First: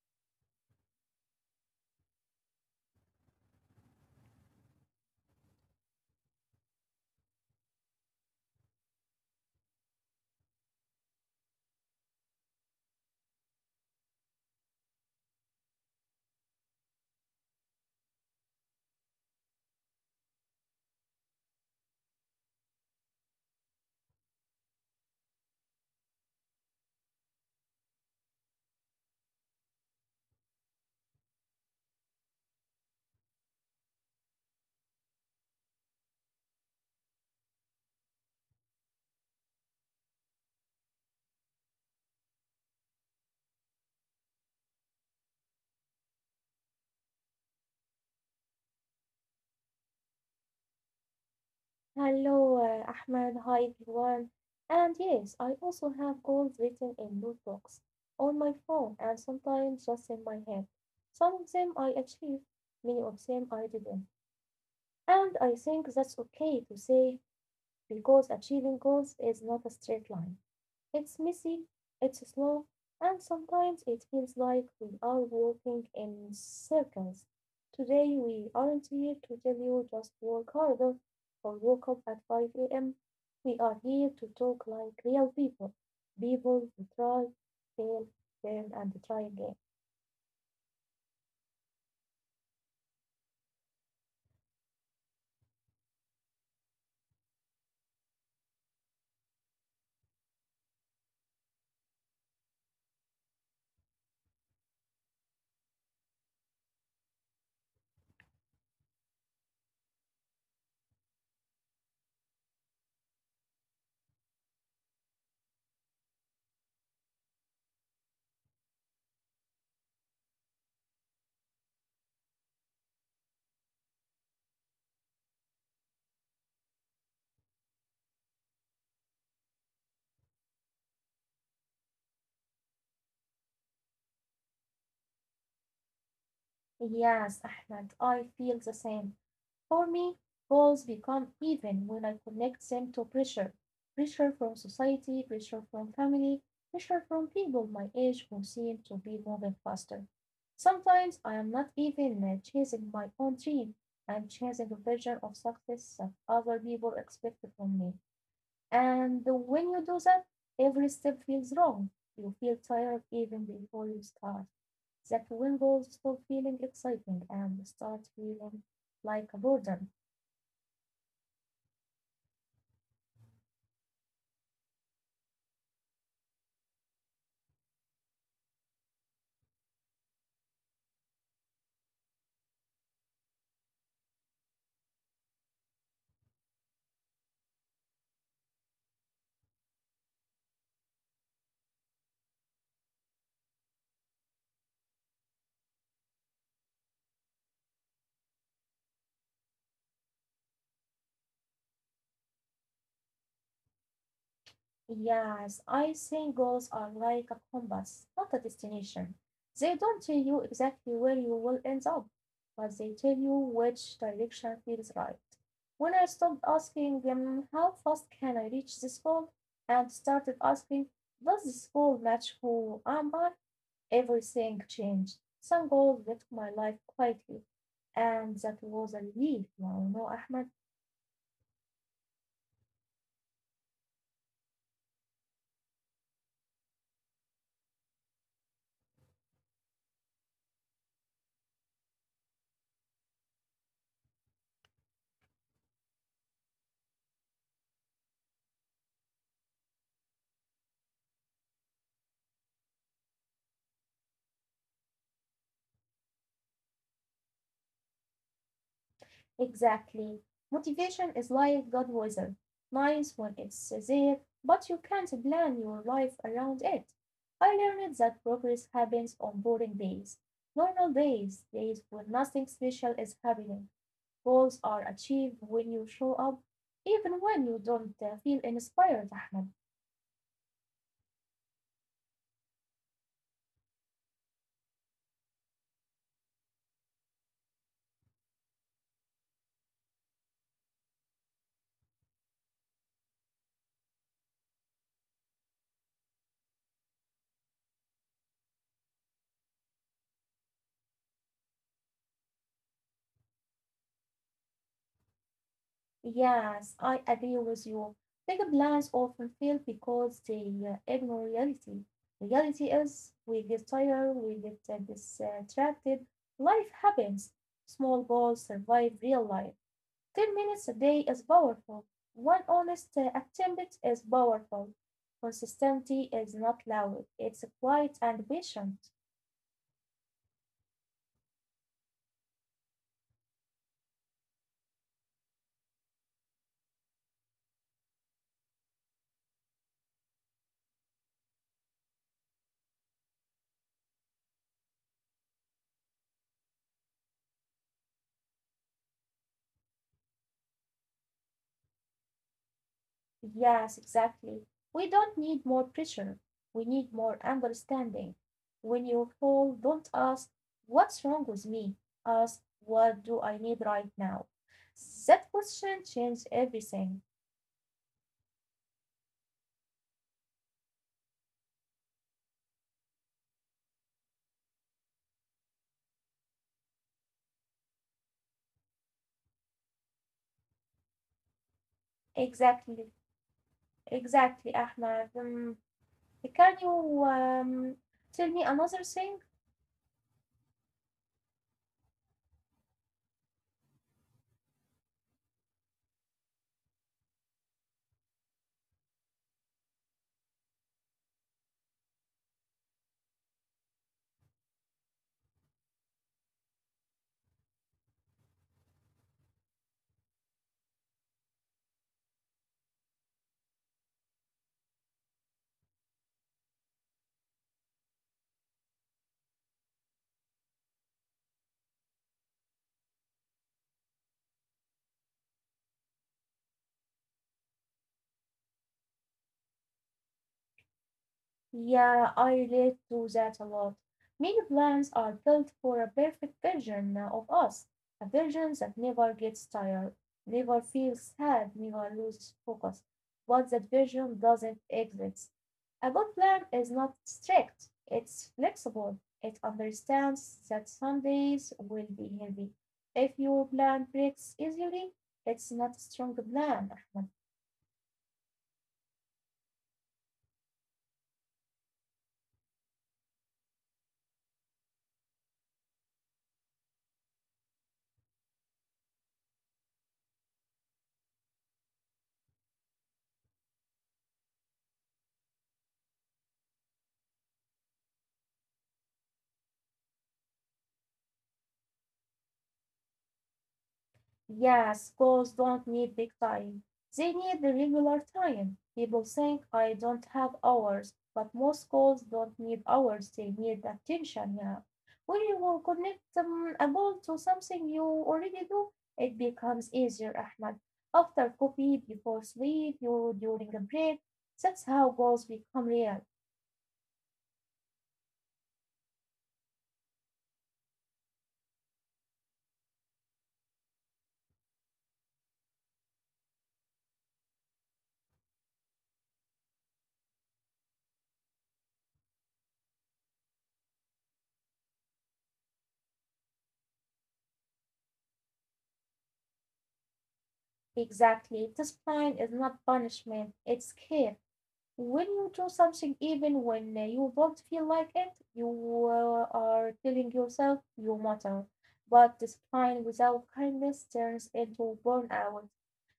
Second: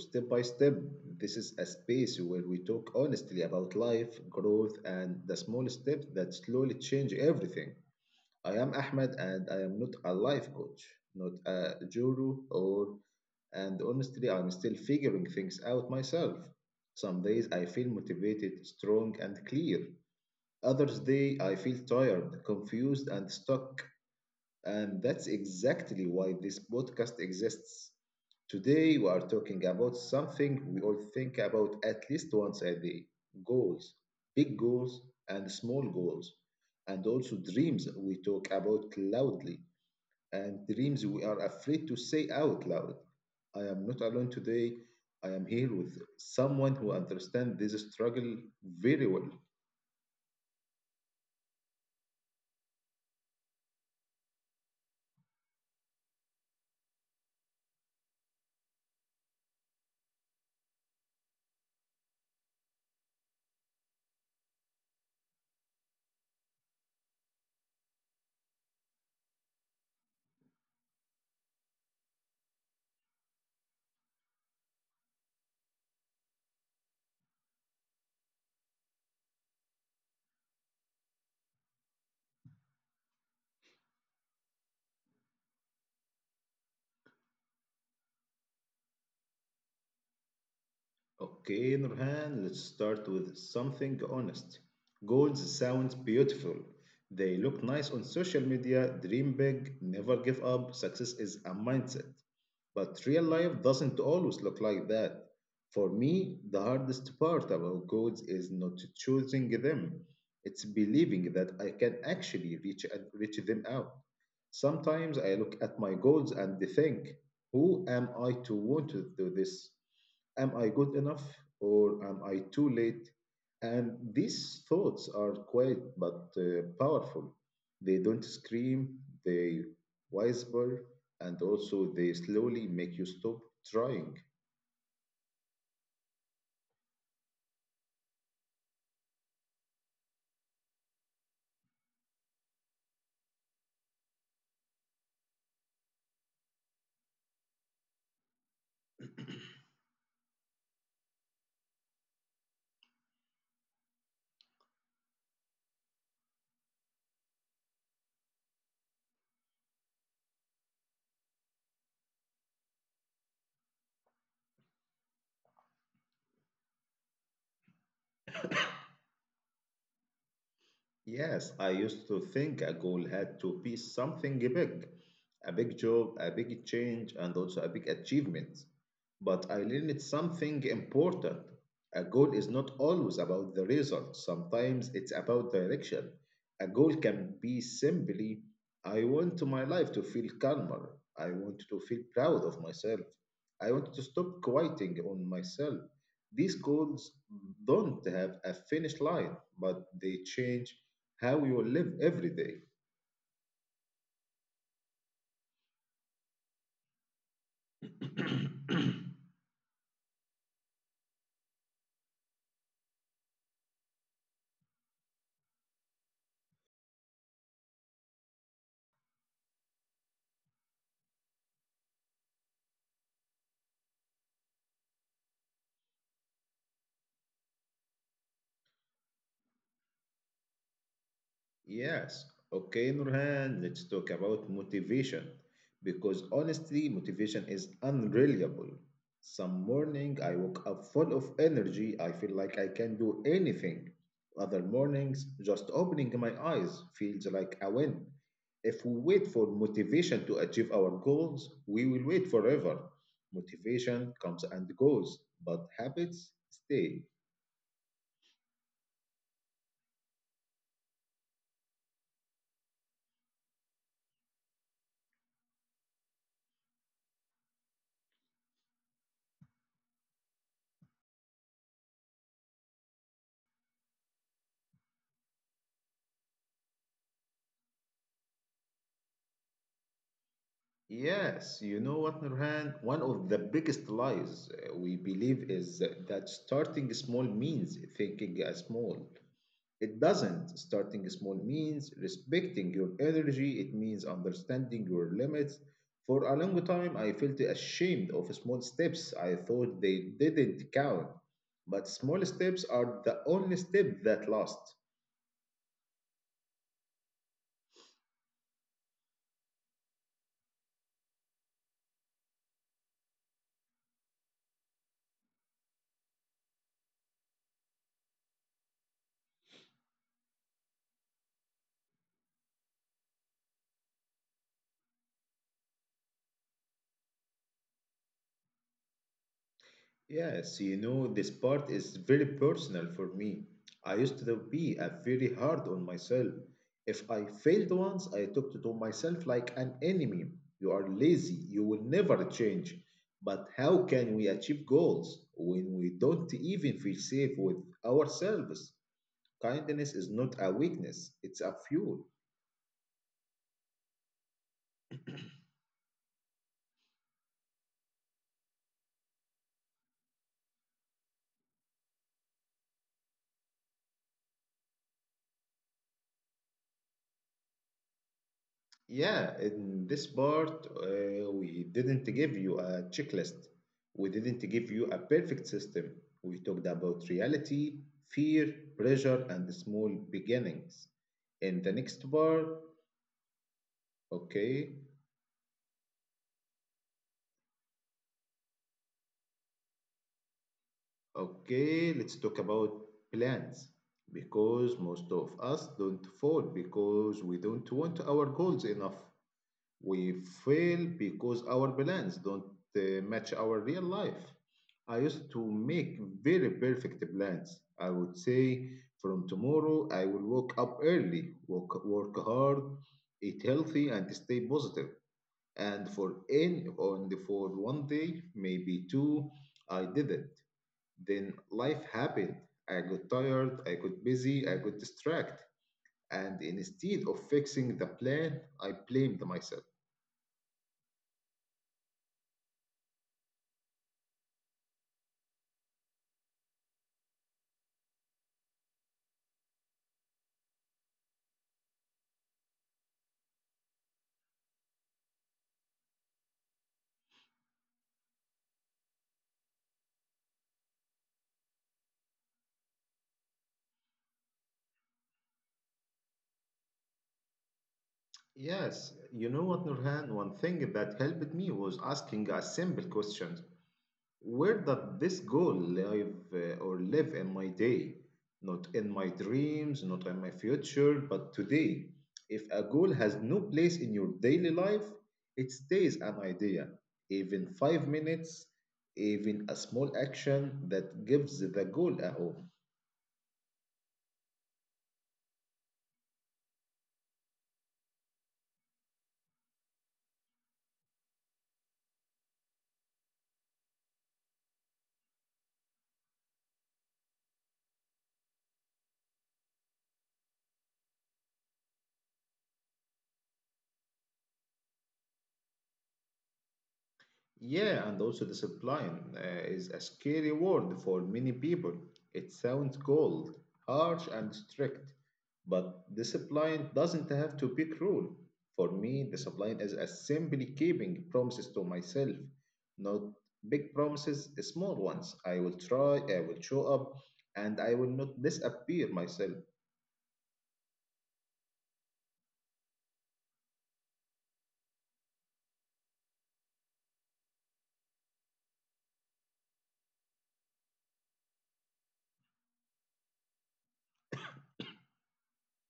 Step by Step. This is a space where we talk honestly about life, growth, and the small steps that slowly change everything. I am Ahmed, and I am not a life coach, not a guru, or and honestly, I'm still figuring things out myself. Some days I feel motivated, strong, and clear. Others day I feel tired, confused, and stuck. And that's exactly why this podcast exists. Today, we are talking about something we all think about at least once a day: goals, big goals, and small goals, and also dreams we talk about loudly, and dreams we are afraid to say out loud. I am not alone today. I am here with someone who understands this struggle very well. Hello, Ahmed. Hi, everyone. And yes, I also have goals written in notebooks, on my phone, and sometimes just in my head. Some of them I achieved, many of them I didn't. And I think that's okay to say because achieving goals is not a straight line. It's messy, it's slow, and sometimes it feels like we are walking in circles. Today we aren't here to tell you just work harder or woke up at 5 a.m. We are here to talk like real people, people who try, fail, fail, and try again. Okay, Nurhan, let's start with something honest. Goals sound beautiful. They look nice on social media. Dream big, never give up. Success is a mindset. But real life doesn't always look like that. For me, the hardest part about goals is not choosing them. It's believing that I can actually reach them out. Sometimes I look at my goals and think, who am I to want to do this? Am I good enough or am I too late? And these thoughts are quiet but powerful. They don't scream, they whisper, and also they slowly make you stop trying. Yes, Ahmed, I feel the same. For me, goals become even when I connect them to pressure pressure from society, pressure from family, pressure from people my age who seem to be moving faster. Sometimes I am not even chasing my own dream. I'm chasing a version of success that other people expect from me. And when you do that, every step feels wrong. You feel tired even before you start. That when goals stop feeling exciting and start feeling like a burden. Yes, I used to think a goal had to be something big, a big job, a big change, and also a big achievement. But I learned something important. A goal is not always about the result, sometimes it's about direction. A goal can be simply: I want my life to feel calmer, I want to feel proud of myself, I want to stop quieting on myself. These goals don't have a finish line, but they change how you live every day. Yes, I think goals are like a compass, not a destination. They don't tell you exactly where you will end up, but they tell you which direction feels right. When I stopped asking them, how fast can I reach this goal, and started asking, does this goal match who am I? Everything changed. Some goals left my life quietly, and that was a relief, you know, Ahmed. Yes. Okay, Nurhan, let's talk about motivation. Because honestly, motivation is unreliable. Some morning I woke up full of energy. I feel like I can do anything. Other mornings, just opening my eyes feels like a win. If we wait for motivation to achieve our goals, we will wait forever. Motivation comes and goes, but habits stay. Exactly. Motivation is like God weather. Nice when it's there, but you can't plan your life around it. I learned that progress happens on boring days. Normal days, days when nothing special is happening. Goals are achieved when you show up, even when you don't feel inspired, Ahmed. Yes, you know what, Nurhan? One of the biggest lies we believe is that starting small means thinking as small. It doesn't. Starting small means respecting your energy, it means understanding your limits. For a long time, I felt ashamed of small steps. I thought they didn't count. But small steps are the only step that last. Yes, I agree with you. Big plans often fail because they ignore reality. Reality is we get tired, we get distracted. Life happens. Small goals survive real life. 10 minutes a day is powerful. One honest attempt is powerful. Consistency is not loud, it's quiet and patient. Yes, you know, this part is very personal for me. I used to be a very hard on myself. If I failed once, I took to myself like an enemy. You are lazy, you will never change. But how can we achieve goals when we don't even feel safe with ourselves? Kindness is not a weakness, it's a fuel. Yes, exactly. We don't need more pressure. We need more understanding. When you fall, don't ask, what's wrong with me? Ask, what do I need right now? That question changes everything. Yeah, in this part, we didn't give you a checklist. We didn't give you a perfect system. We talked about reality, fear, pressure, and small beginnings. In the next part, Exactly, exactly, okay, Ahmed. Um, Can you tell me another thing? okay, let's talk about plans because most of us don't fall because we don't want our goals enough. We fail because our plans don't match our real life. I used to make very perfect plans. I would say, from tomorrow, I will wake up early, work, work hard, eat healthy, and stay positive. And for in on the for 1 day, maybe two, I did it. Then life happened. I got tired, I got busy, I got distracted. And instead of fixing the plan, I blamed myself. Yeah, I relate to that a lot. Many plans are built for a perfect version of us, a version that never gets tired, never feels sad, never loses focus. But that version doesn't exist. A good plan is not strict, it's flexible. It understands that some days will be heavy. If your plan breaks easily, it's not a strong plan, Ahmed. Yes, you know what, Nurhan? One thing that helped me was asking a simple question. Where does this goal live in my day? Not in my dreams, not in my future, but today. If a goal has no place in your daily life, it stays an idea. Even 5 minutes, even a small action that gives the goal a home. Yeah, schools don't need big time. They need the regular time. People think I don't have hours, but most schools don't need hours. They need attention now. When you will connect a goal to something you already do, it becomes easier, Ahmad. After coffee, before sleep, you during a break. That's how goals become real. Yeah, and also discipline is a scary word for many people. It sounds cold, harsh, and strict, but discipline doesn't have to be cruel. For me, discipline is a simply keeping promises to myself, not big promises, small ones. I will try, I will show up, and I will not disappear myself. Exactly. Discipline is not punishment, it's care. When you do something even when you don't feel like it, you are telling yourself you matter. But discipline without kindness turns into burnout.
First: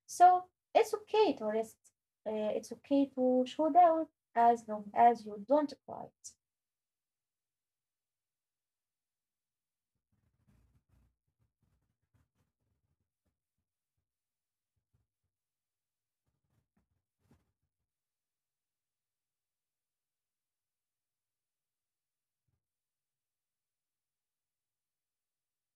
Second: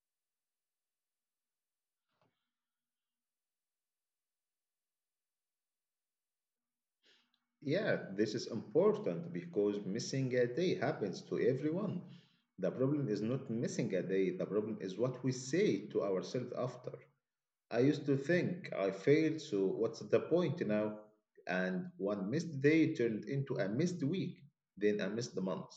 So it's okay to rest. It's okay to show down as long as you don't fight. Yeah, this is important because missing a day happens to everyone. The problem is not missing a day, the problem is what we say to ourselves after. I used to think I failed, so what's the point now? And one missed day turned into a missed week, then a missed month.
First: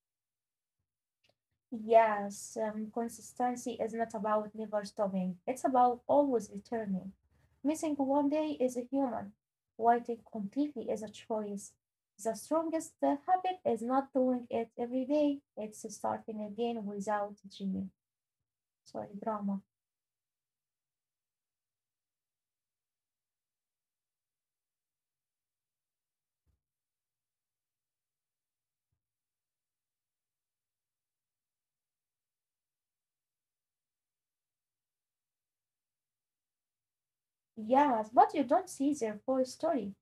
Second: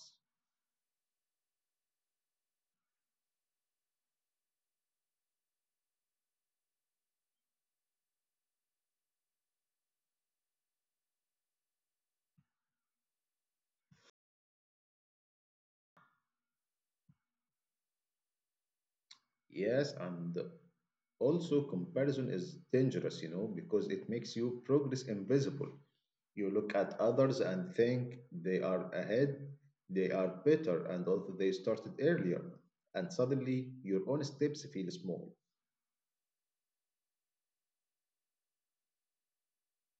Yes, consistency is not about never stopping. It's about always returning. Missing one day is a human. Waiting completely is a choice. The strongest habit is not doing it every day. It's starting again without gym. Sorry, drama. Yes, and also comparison is dangerous, you know, because it makes you progress invisible. You look at others and think they are ahead, they are better, and also they started earlier. And suddenly your own steps feel small. Yes, but you don't see their full story.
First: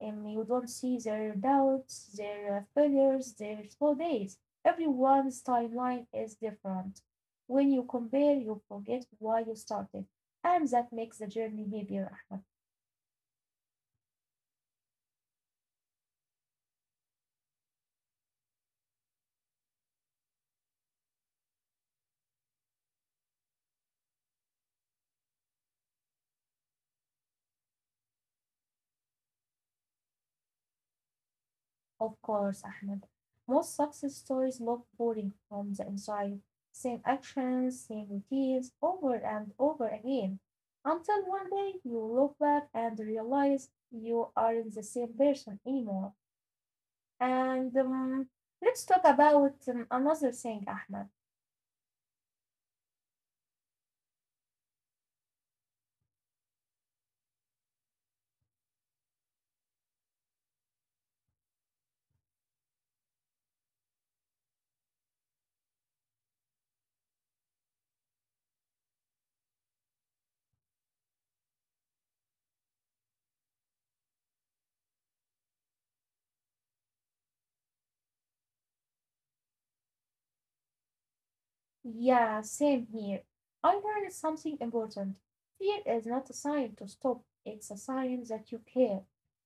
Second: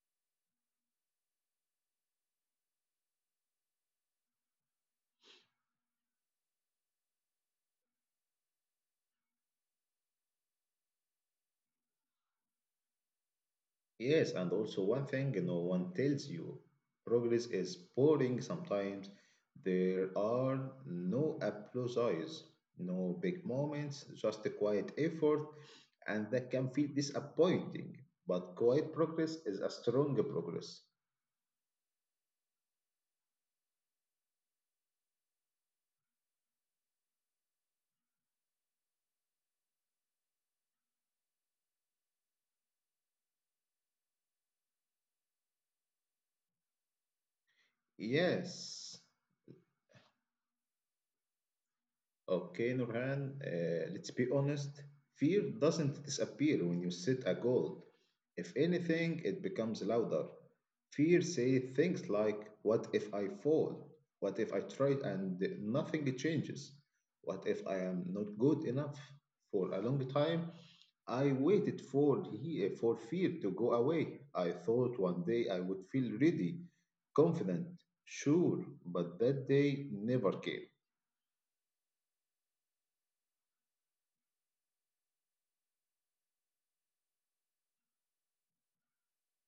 And you don't see their doubts, their failures, their slow days. Everyone's timeline is different. When you compare, you forget why you started, and that makes the journey heavier, Ahmed. Yes, and also one thing no one tells you: progress is boring sometimes. There are no applauses, no big moments, just a quiet effort, and that can feel disappointing. But quiet progress is a strong progress. Of course, Ahmed. Most success stories look boring from the inside. Same actions, same routines, over and over again. Until one day you look back and realize you aren't the same person anymore. And Yes. Let's talk about another thing, Ahmed. Okay, Nurhan, let's be honest. Fear doesn't disappear when you set a goal. If anything, it becomes louder. Fear says things like, what if I fall? What if I try and nothing changes? What if I am not good enough? For a long time, I waited for fear to go away. I thought one day I would feel ready, confident, sure, but that day never came. Yeah, same here. I learned something important. Fear is not a sign to stop, it's a sign that you care.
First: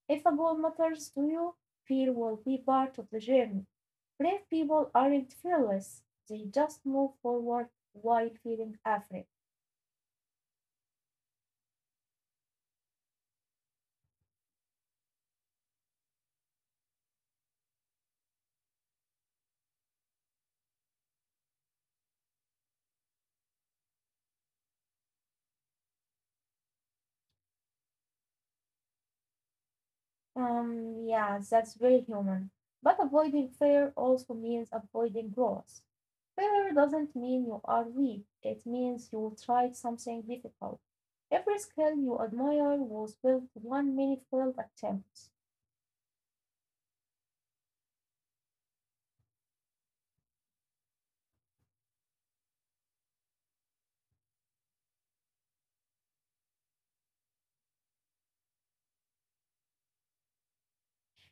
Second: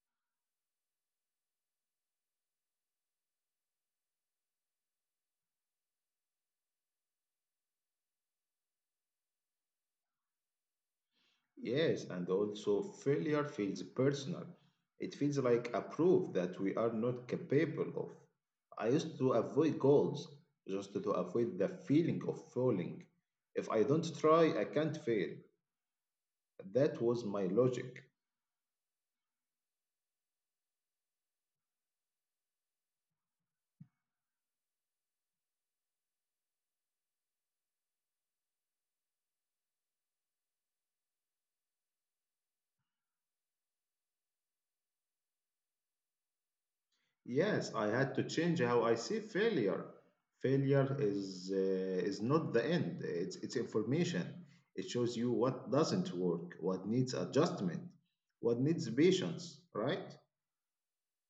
If a goal matters to you, fear will be part of the journey. Brave people aren't fearless, they just move forward while feeling afraid. Yes, and also failure feels personal. It feels like a proof that we are not capable of. I used to avoid goals just to avoid the feeling of falling. If I don't try, I can't fail. That was my logic. Yeah, that's very human. But avoiding fear also means avoiding growth. Failure doesn't mean you are weak, it means you tried something difficult. Every skill you admire was built with one many failed attempts. Yes, I had to change how I see failure. Failure is not the end. It's information. It shows you what doesn't work, what needs adjustment, what needs patience, right?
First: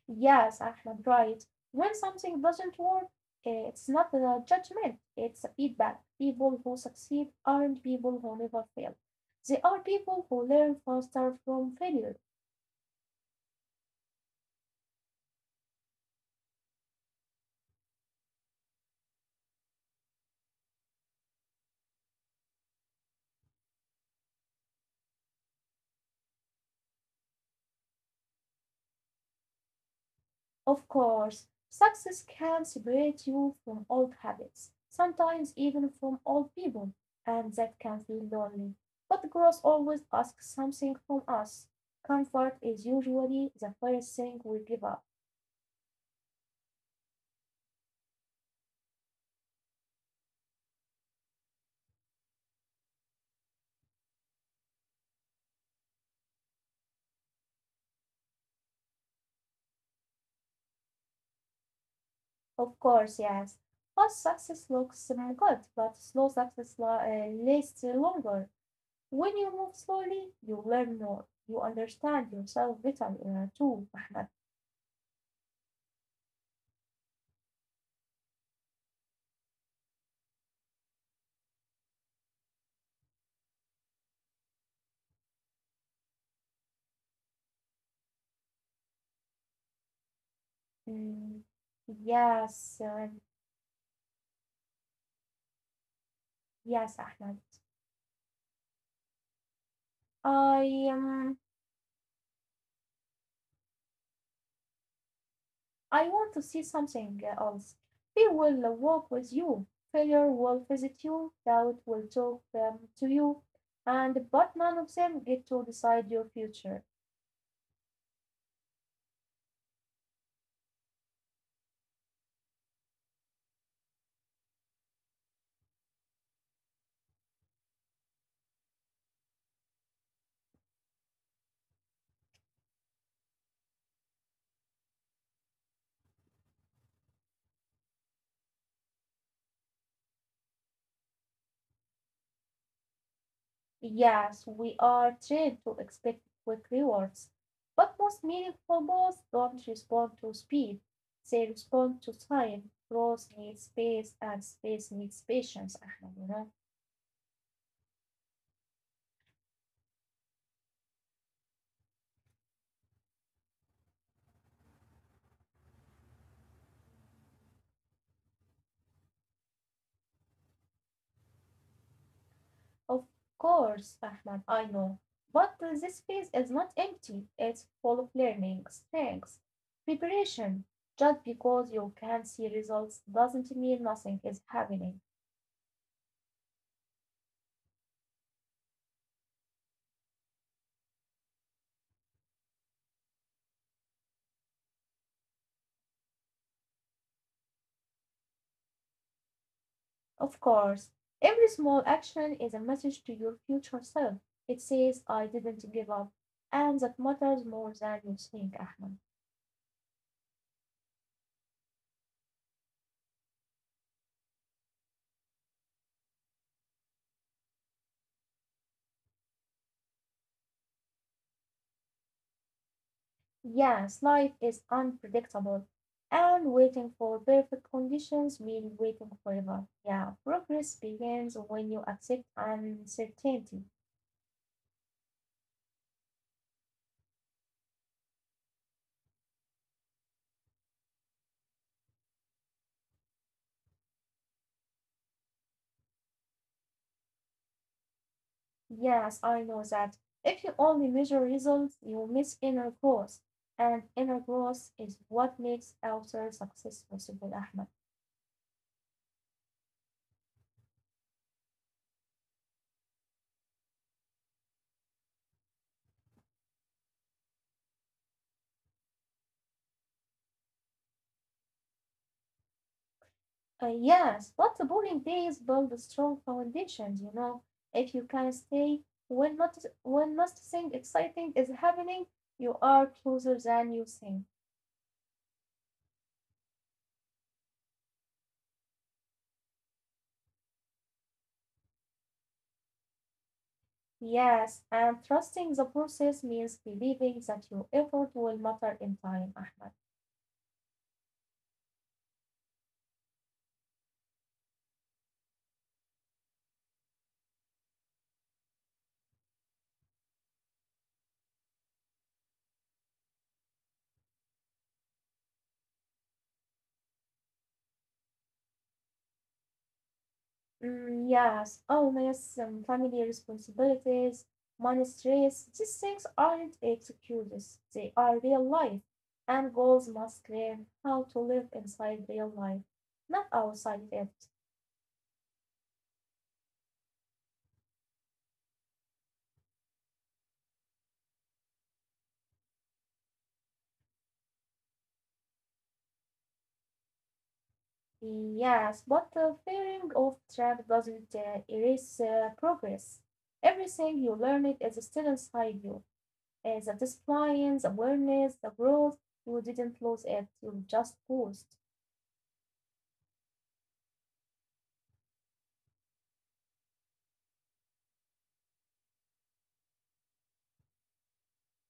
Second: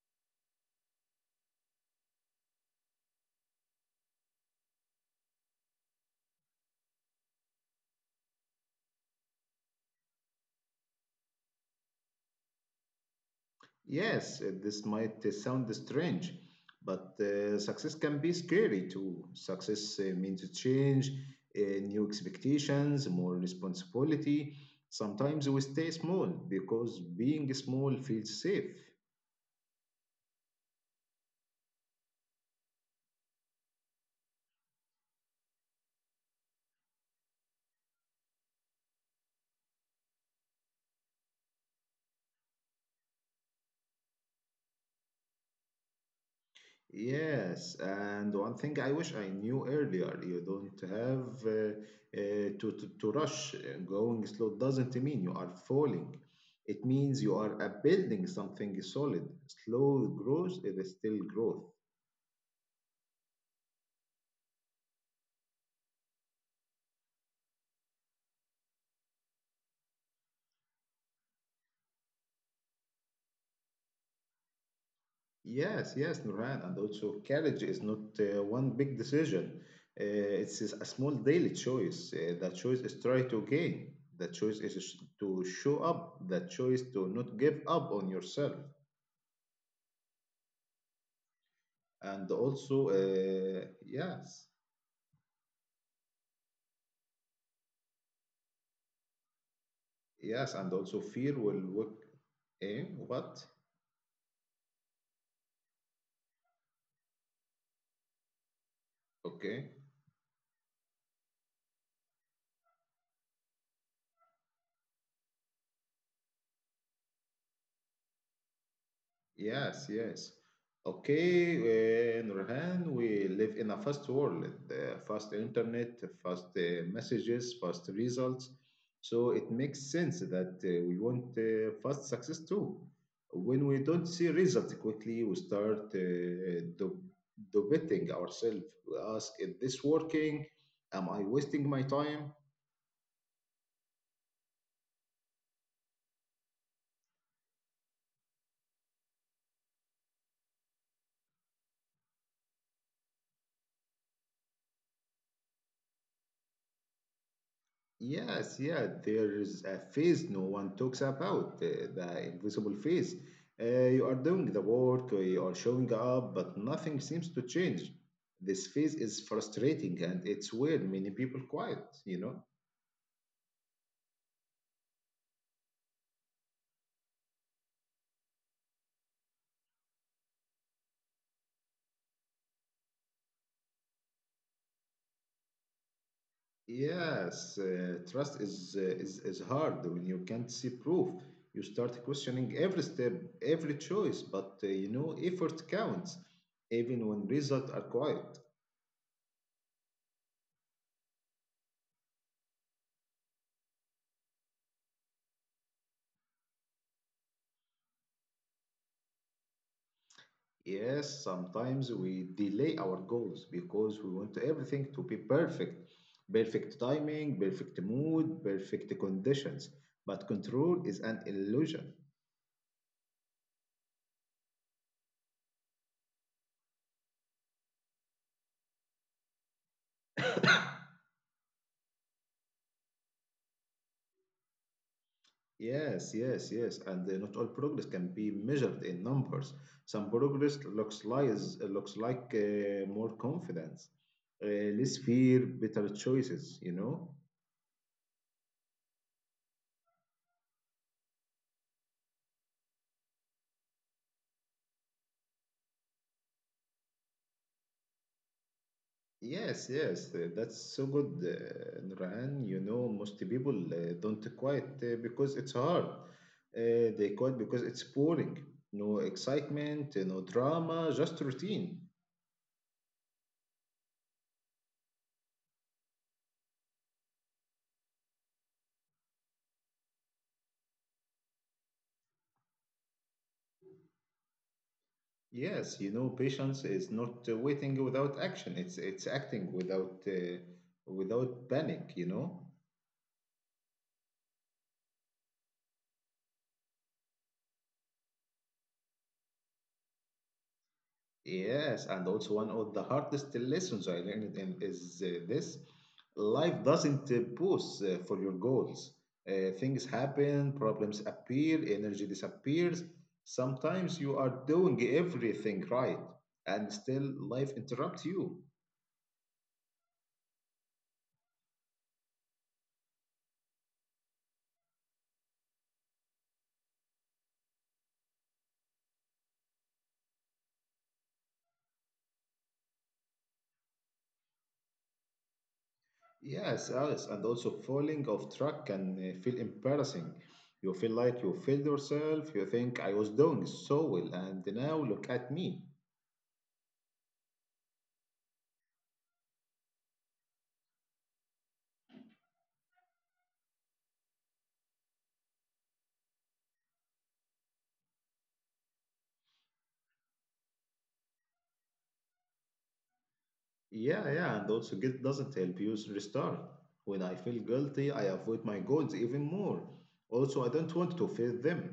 Yes, Ahmed, right. When something doesn't work, it's not a judgment, it's a feedback. People who succeed aren't people who never fail. They are people who learn faster from failure. Yes, this might sound strange, but success can be scary too. Success means change, new expectations, more responsibility. Sometimes we stay small because being small feels safe. Of course, success can separate you from old habits, sometimes even from old people, and that can feel lonely. But growth always asks something from us. Comfort is usually the first thing we give up. Yes, and one thing I wish I knew earlier, you don't have to rush. Going slow doesn't mean you are falling. It means you are building something solid. Slow growth is still growth. Of course, yes. Fast success looks good, but slow success lasts longer. When you move slowly, you learn more. You understand yourself better too, Ahmed. Yes, yes, Nurhan, and also courage is not one big decision. Uh, it's is a small daily choice. The choice is try to gain. The choice to show up. The choice to not give up on yourself. Mm, And also yes, yes, yes, Ahmed. yes and I also fear um will work, eh? What? I want to see something else. Fear will walk with Okay. you. Failure will visit you. Doubt will talk to you. And but none of them get to decide your future. Yes, yes. Okay, Nurhan, we live in a fast world, fast internet, fast messages, fast results. So it makes sense that we want fast success too. When we don't see results quickly, we start debating ourselves. We ask, is this working? Am I wasting my time? Yes, we are trained to expect quick rewards, but most meaningful goals don't respond to speed. They respond to time. Growth needs space, and space needs patience. Ahmed, you know. Yes, yeah, there is a phase no one talks about, the invisible phase. You are doing the work, you are showing up, but nothing seems to change. This phase is frustrating and it's weird. Many people quiet, you know? Of course, Ahmed, I know. But this phase is not empty. It's full of learning, strength, preparation. Just because you can't see results doesn't mean nothing is happening. Yes, trust is hard when you can't see proof. You start questioning every step, every choice, but you know, effort counts, even when results are quiet. Of course, every small action is a message to your future self. It says, I didn't give up. And that matters more than you think, Ahmed. Yes, sometimes we delay our goals because we want everything to be perfect. Perfect timing, perfect mood, perfect conditions. But control is an illusion. Yes, life is unpredictable, and waiting for perfect conditions means waiting forever. Yeah, progress begins when you accept uncertainty. Yes, yes, yes. And not all progress can be measured in numbers. Some progress looks like more confidence, less fear, better choices, you know? Yes, I know that. If you only measure results, you miss inner growth, and inner growth is what makes outer success possible, Ahmed. Yes, yes, that's so good, Nurhan. You know, most people don't quit because it's hard. They quit because it's boring. No excitement, no drama, just routine. Yes, but the boring days build strong foundations, you know. If you can stay when not when nothing exciting is happening, you are closer than you think. Yes, you know, patience is not waiting without action. It's acting without without panic, you know. Yes, and trusting the process means believing that your effort will matter in time, Ahmed. Yes, and also one of the hardest lessons I learned in is this: life doesn't pause for your goals. Things happen, problems appear, energy disappears. Sometimes you are doing everything right, and still life interrupts you. Mm, yes, always family responsibilities, money stress, these things aren't excuses, they are real life, and goals must learn how to live inside real life, not outside it. Yes, Alice, and also falling off track can feel embarrassing. You feel like you failed yourself. You think I was doing so well, and now look at me. Yes, but the fearing of trap doesn't erase progress. Everything you learned is still inside you, as a discipline, the awareness, the growth, you didn't lose it, you just paused. Yeah, yeah, and also guilt doesn't help you restart. When I feel guilty, I avoid my goals even more. Also, I don't want to fail them.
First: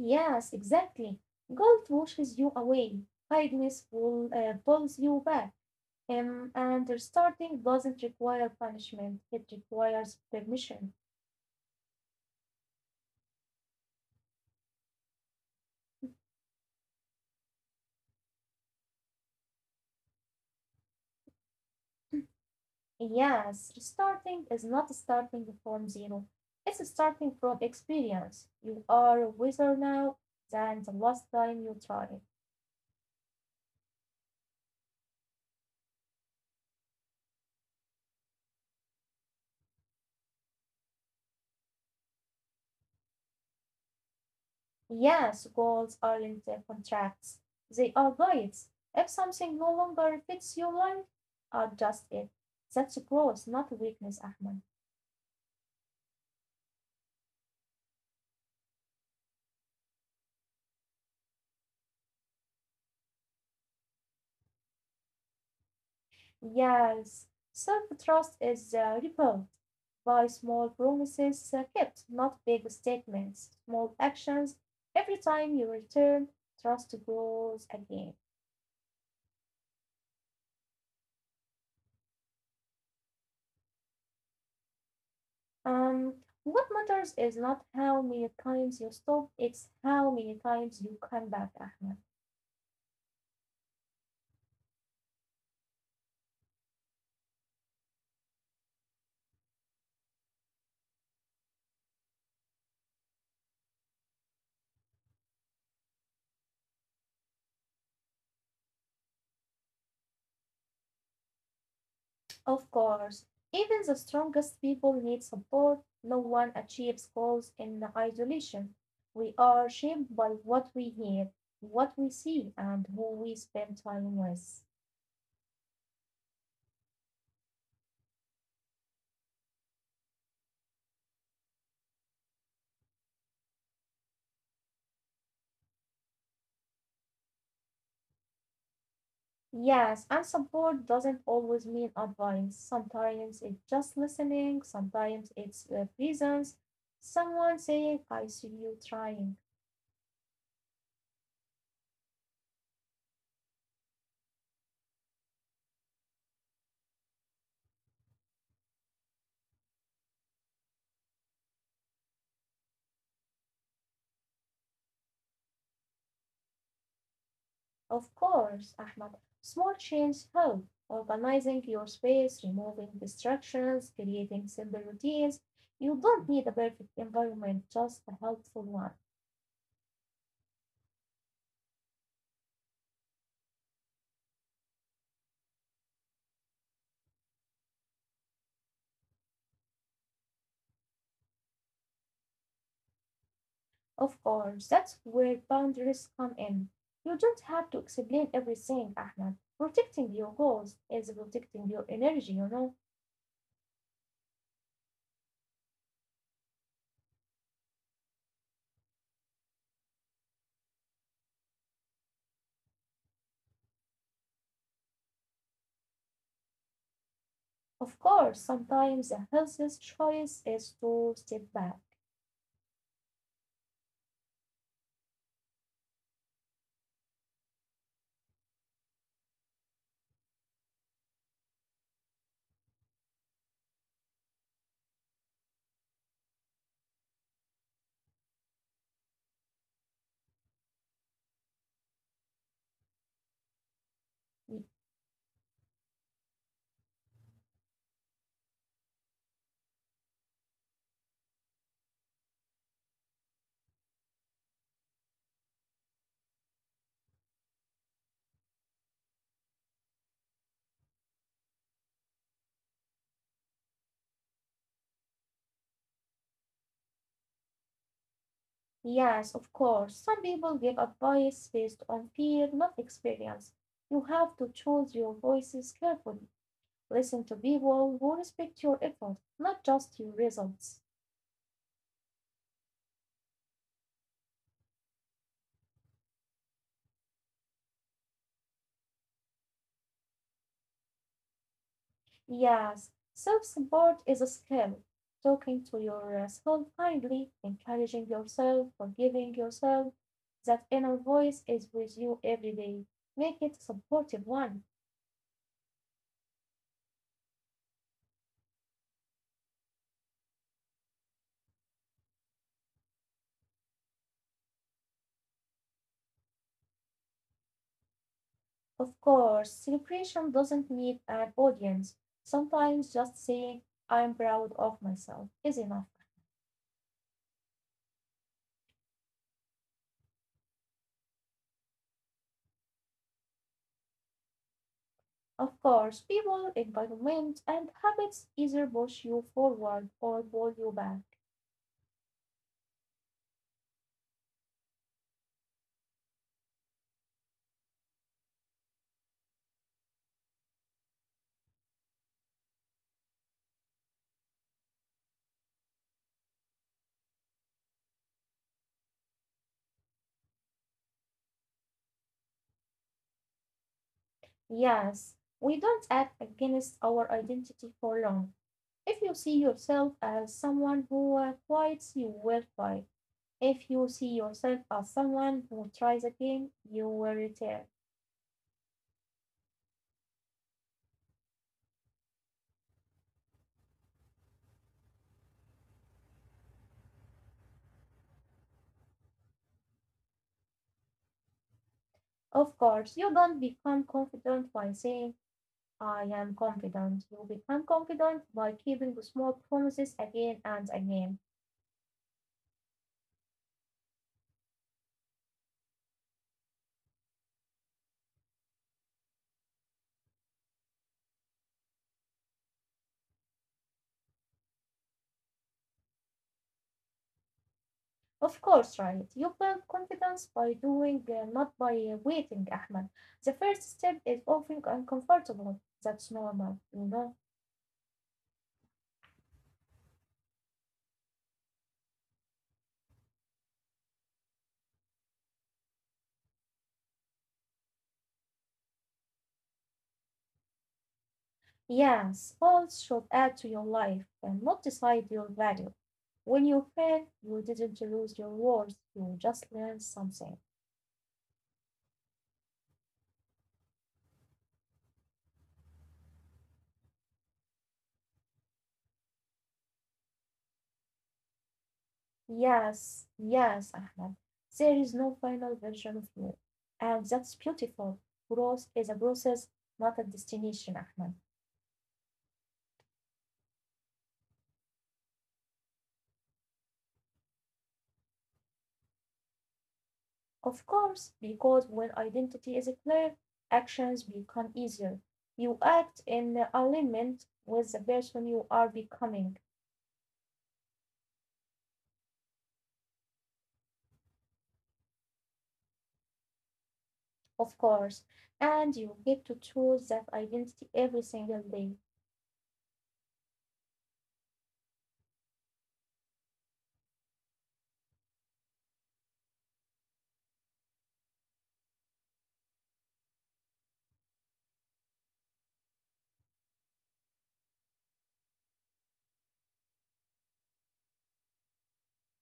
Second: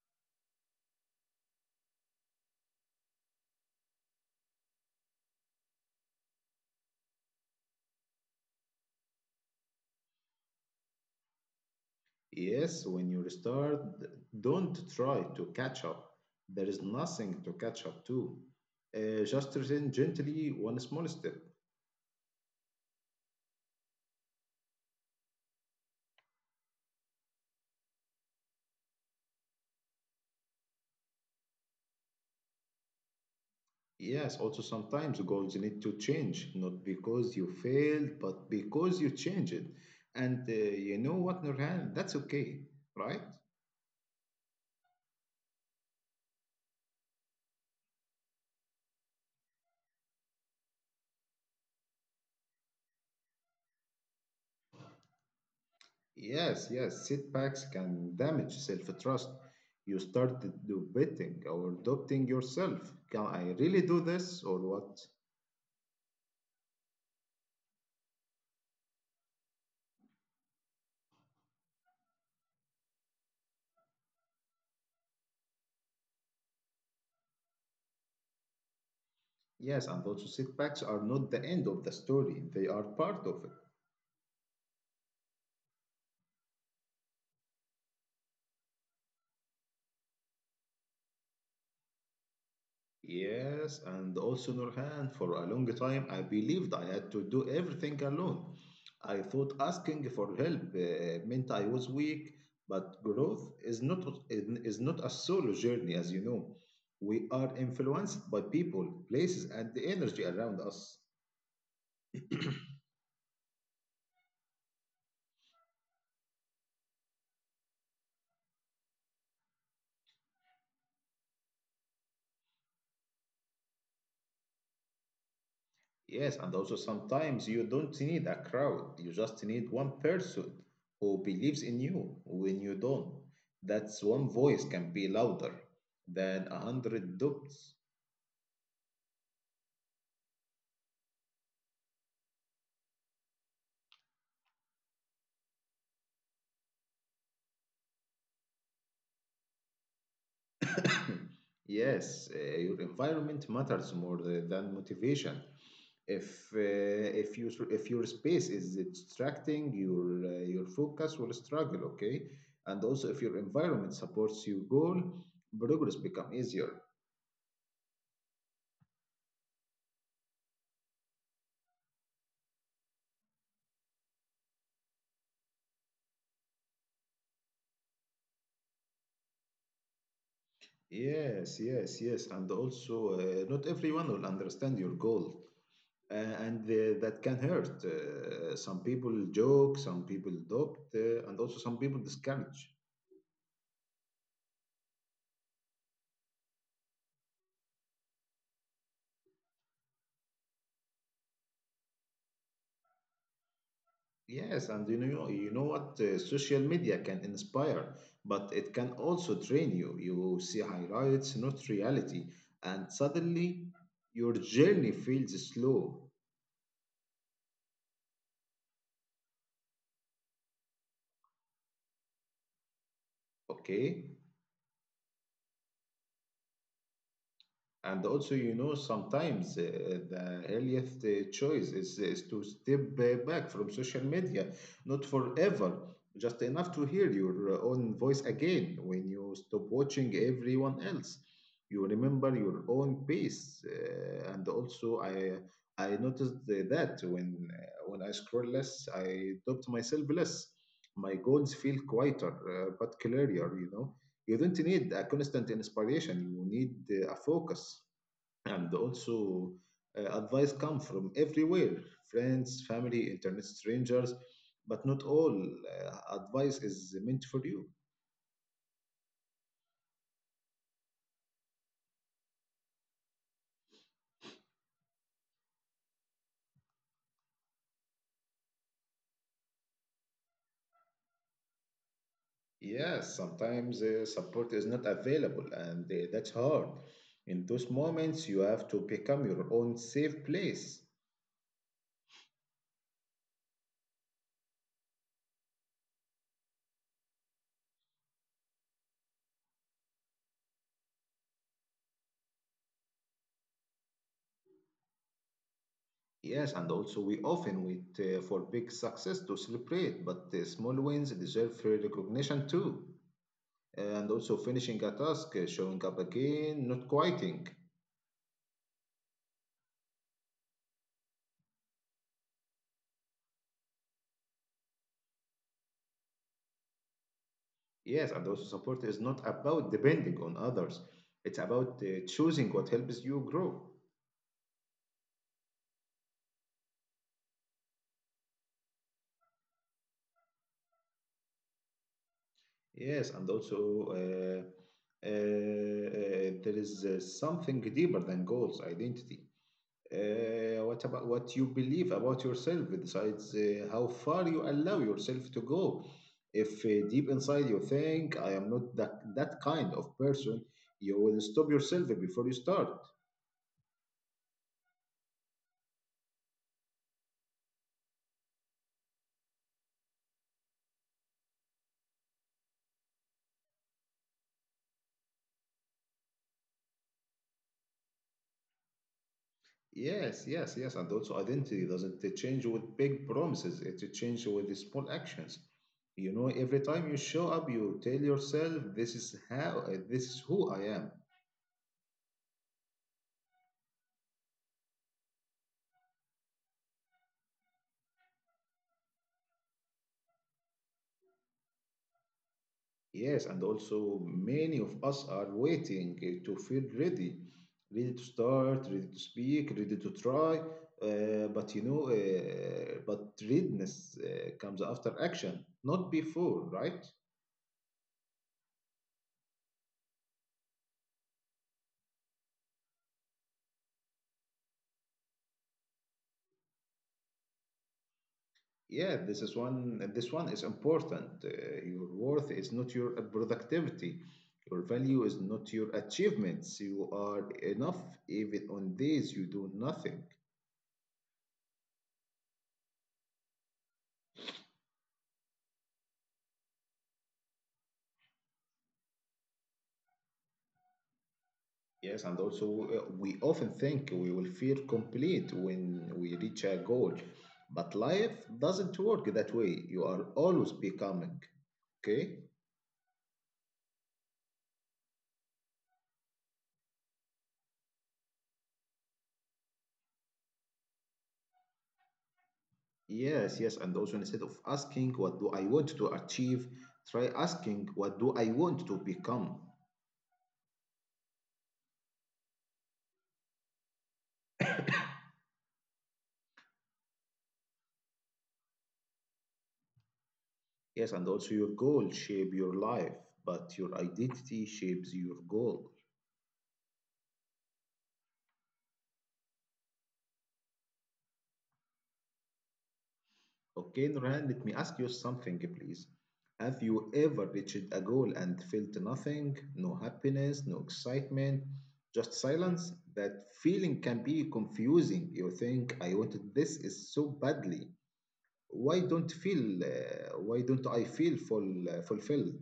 Yes, exactly. Guilt washes you away. Kindness pulls you back. And restarting doesn't require punishment, it requires permission. Yes, when you restart, don't try to catch up. There is nothing to catch up to. Just return gently, one small step. Yes, restarting is not starting from zero, it's starting from experience. You are wiser now than the last time you tried. Yes, also sometimes goals need to change, not because you failed, but because you changed. And you know what, Nurhan? That's okay, right? Yes, goals aren't contracts, they are guides. If something no longer fits your life, adjust it. That's growth, not weakness, Ahmed. Yes, yes, setbacks can damage self-trust. You start debating or doubting yourself. Can I really do this or what? Yes, self trust is rebuilt by small promises kept, not big statements, small actions. Every time you return, trust grows again. Yes, and also setbacks are not the end of the story. They are part of it. Um, what matters is not how many times you stop, it's how many times you come back, Ahmed. Yes, and also Nurhan, for a long time I believed I had to do everything alone. I thought asking for help meant I was weak, but growth is not a solo journey, as you know. We are influenced by people, places, and the energy around us. Of course, even the strongest people need support. No one achieves goals in isolation. We are shaped by what we hear, what we see, and who we spend time with. Yes, and also sometimes you don't need a crowd. You just need one person who believes in you when you don't. That's one voice can be louder than a hundred doubts. Yes, and support doesn't always mean advice. Sometimes it's just listening, sometimes it's presence, someone saying, I see you trying. Yes, your environment matters more than motivation. If uh, if you if your space is distracting, your focus will struggle. Okay, and also if your environment supports your goal, progress become easier. Of course, Ahmad. Small changes help. Organizing your space, removing distractions, creating simple routines. You don't need a perfect environment, just a helpful one. Yes, yes, yes. And also, not everyone will understand your goal, and that can hurt. Some people joke, some people adopt, and also some people discourage. Of course, that's where boundaries come in. You don't have to explain everything, Ahmad. Protecting your goals is protecting your energy, you know. Yes, and you know what? Social media can inspire, but it can also drain you. You see highlights, not reality, and suddenly your journey feels slow. Of course, sometimes the healthiest choice is to step back. Okay, and also, you know, sometimes the healthiest choice is to step back from social media, not forever, just enough to hear your own voice again when you stop watching everyone else. You remember your own pace, and also I noticed that when I scroll less, I adopt myself less. My goals feel quieter, but clearer, you know you don't need a constant inspiration you need a focus and also advice come from everywhere friends family internet strangers but not all advice is meant for you Yes, of course. Some people give advice based on fear, not experience. You have to choose your voices carefully. Listen to people who respect your effort, not just your results. yes sometimes support is not available and that's hard in those moments you have to become your own safe place. Yes, self support is a skill. Talking to yourself kindly, encouraging yourself, forgiving yourself. That inner voice is with you every day. Make it a supportive one. Yes, and also we often wait for big success to celebrate, but the small wins deserve recognition too. And also finishing a task, showing up again, not quitting. Of course, celebration doesn't need an audience. Sometimes just saying I'm proud of myself is enough. Yes, and also support is not about depending on others. It's about choosing what helps you grow. Of course, people, environment, and habits either push you forward or pull you back. Yes, and also there is something deeper than goals, identity. What about what you believe about yourself decides how far you allow yourself to go. If deep inside you think I am not that kind of person, you will stop yourself before you start. Yes, we don't act against our identity for long. If you see yourself as someone who fights, you will fight. If you see yourself as someone who tries again, you will return. Yes, yes, yes. And also, identity doesn't change with big promises, it changes with the small actions. You know, every time you show up, you tell yourself, this is this is who I am. Of course, you don't become confident by saying I am confident. You become confident by keeping small promises again and again. Yes, and also, many of us are waiting to feel ready, ready to start, ready to speak, ready to try. But readiness comes after action, not before, right? Of course, right. You build confidence by doing, not by waiting, Ahmed. The first step is often uncomfortable. That's normal, you know. Yeah, this is one. This one is important. Your worth is not your productivity. Your value is not your achievements. You are enough even on days you do nothing. Yes, goals should add to your life and not decide your value. When you fail, you didn't lose your worth, you just learned something. Yes, and also we often think we will feel complete when we reach a goal, but life doesn't work that way. You are always becoming. Okay? Yes, yes, Ahmed. There is no final version of you. And that's beautiful. Growth is a process, not a destination, Ahmed. Yes, yes. And also, instead of asking, what do I want to achieve? Try asking, what do I want to become? Of course, because when identity is clear, actions become easier. You act in alignment with the person you are becoming, Yes, and also your goal shape your life, but your identity shapes your goal. of course, and you get to choose that identity every single day. Okay, Nurhan, let me ask you something, please. Have you ever reached a goal and felt nothing, no happiness, no excitement, just silence? That feeling can be confusing. You think I wanted this is so badly. Why don't feel? Why don't I feel fulfilled?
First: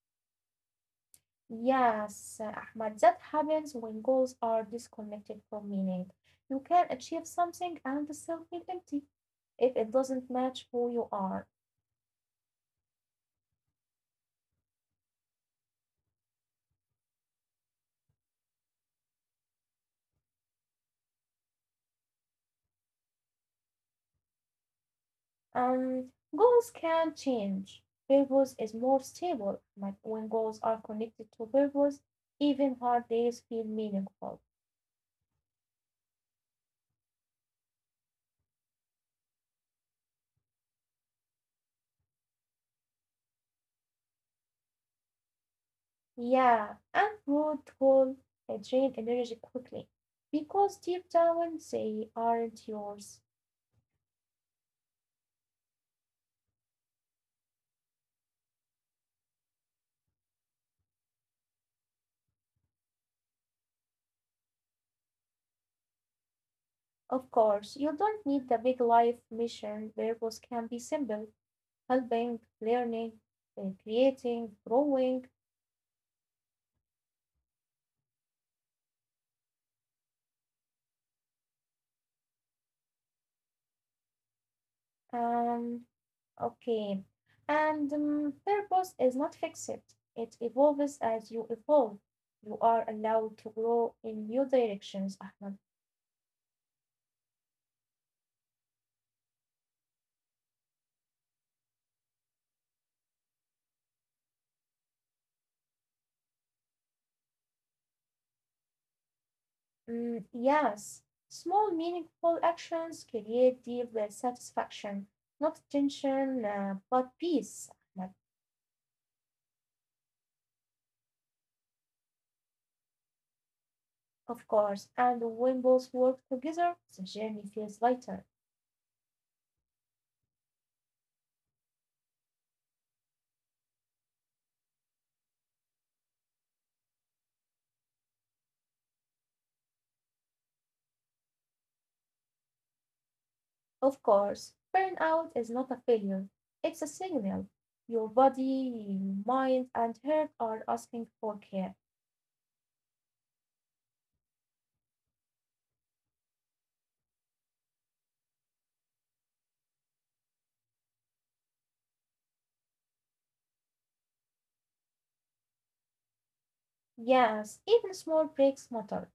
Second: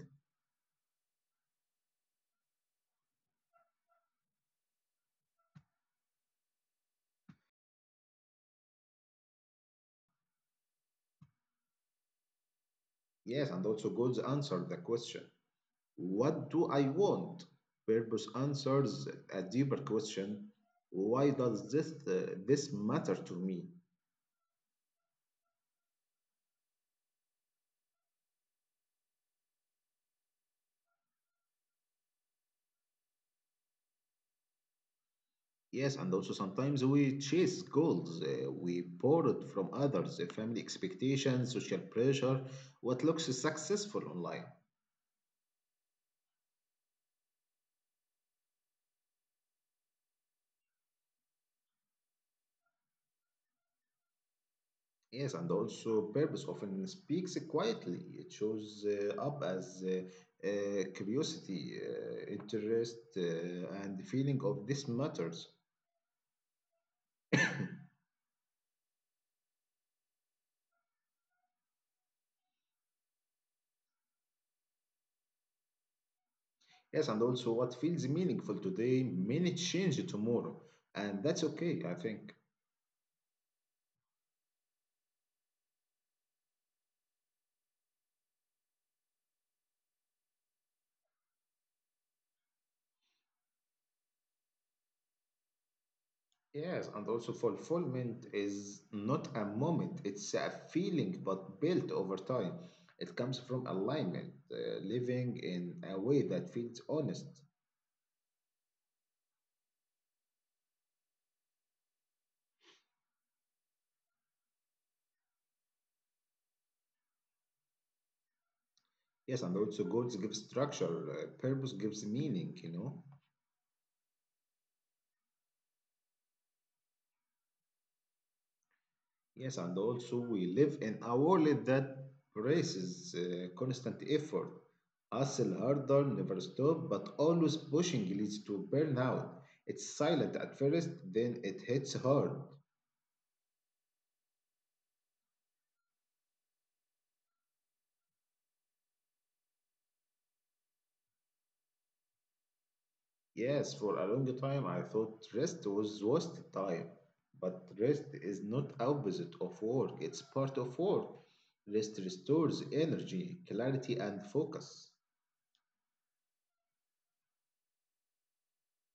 Yes, Ahmad, that happens when goals are disconnected from meaning. You can achieve something and still feel empty if it doesn't match who you are. Yes, and also God's answer the question. What do I want? Purpose answers a deeper question. Why does this matter to me? Um, Goals can change. Purpose is more stable Ahmad, when goals are connected to purpose. Even hard days feel meaningful. Yes, and also sometimes we chase goals we borrowed from others, family expectations, social pressure, what looks successful online. Yeah, and root goals drain energy quickly because deep down they aren't yours. Yes, and also purpose often speaks quietly. It shows up as curiosity, interest, and the feeling of this matters. Of course, you don't need the big life mission; purpose can be simple: helping, learning, creating, growing. Yes, and also what feels meaningful today may change tomorrow, and that's okay, I think. Um, okay. And purpose is not fixed. It evolves as you evolve. You are allowed to grow in new directions, Ahmed. Yes, and also fulfillment is not a moment, it's a feeling but built over time. It comes from alignment, living in a way that feels honest. Mm, yes, small meaningful actions create deep satisfaction, not tension, but peace, Ahmed. Yes, and also goals give structure, purpose gives meaning, you know. Of course, and when both work together the journey feels lighter. Yes, and also we live in a world that raises constant effort. Hustle harder, never stop, but always pushing leads to burnout. It's silent at first, then it hits hard. Of course, burnout is not a failure, it's a signal. Your body, your mind, and heart are asking for care. Yes, for a long time I thought rest was wasted time, but rest is not opposite of work, it's part of work. Rest restores energy, clarity, and focus. Yes, even small breaks matter.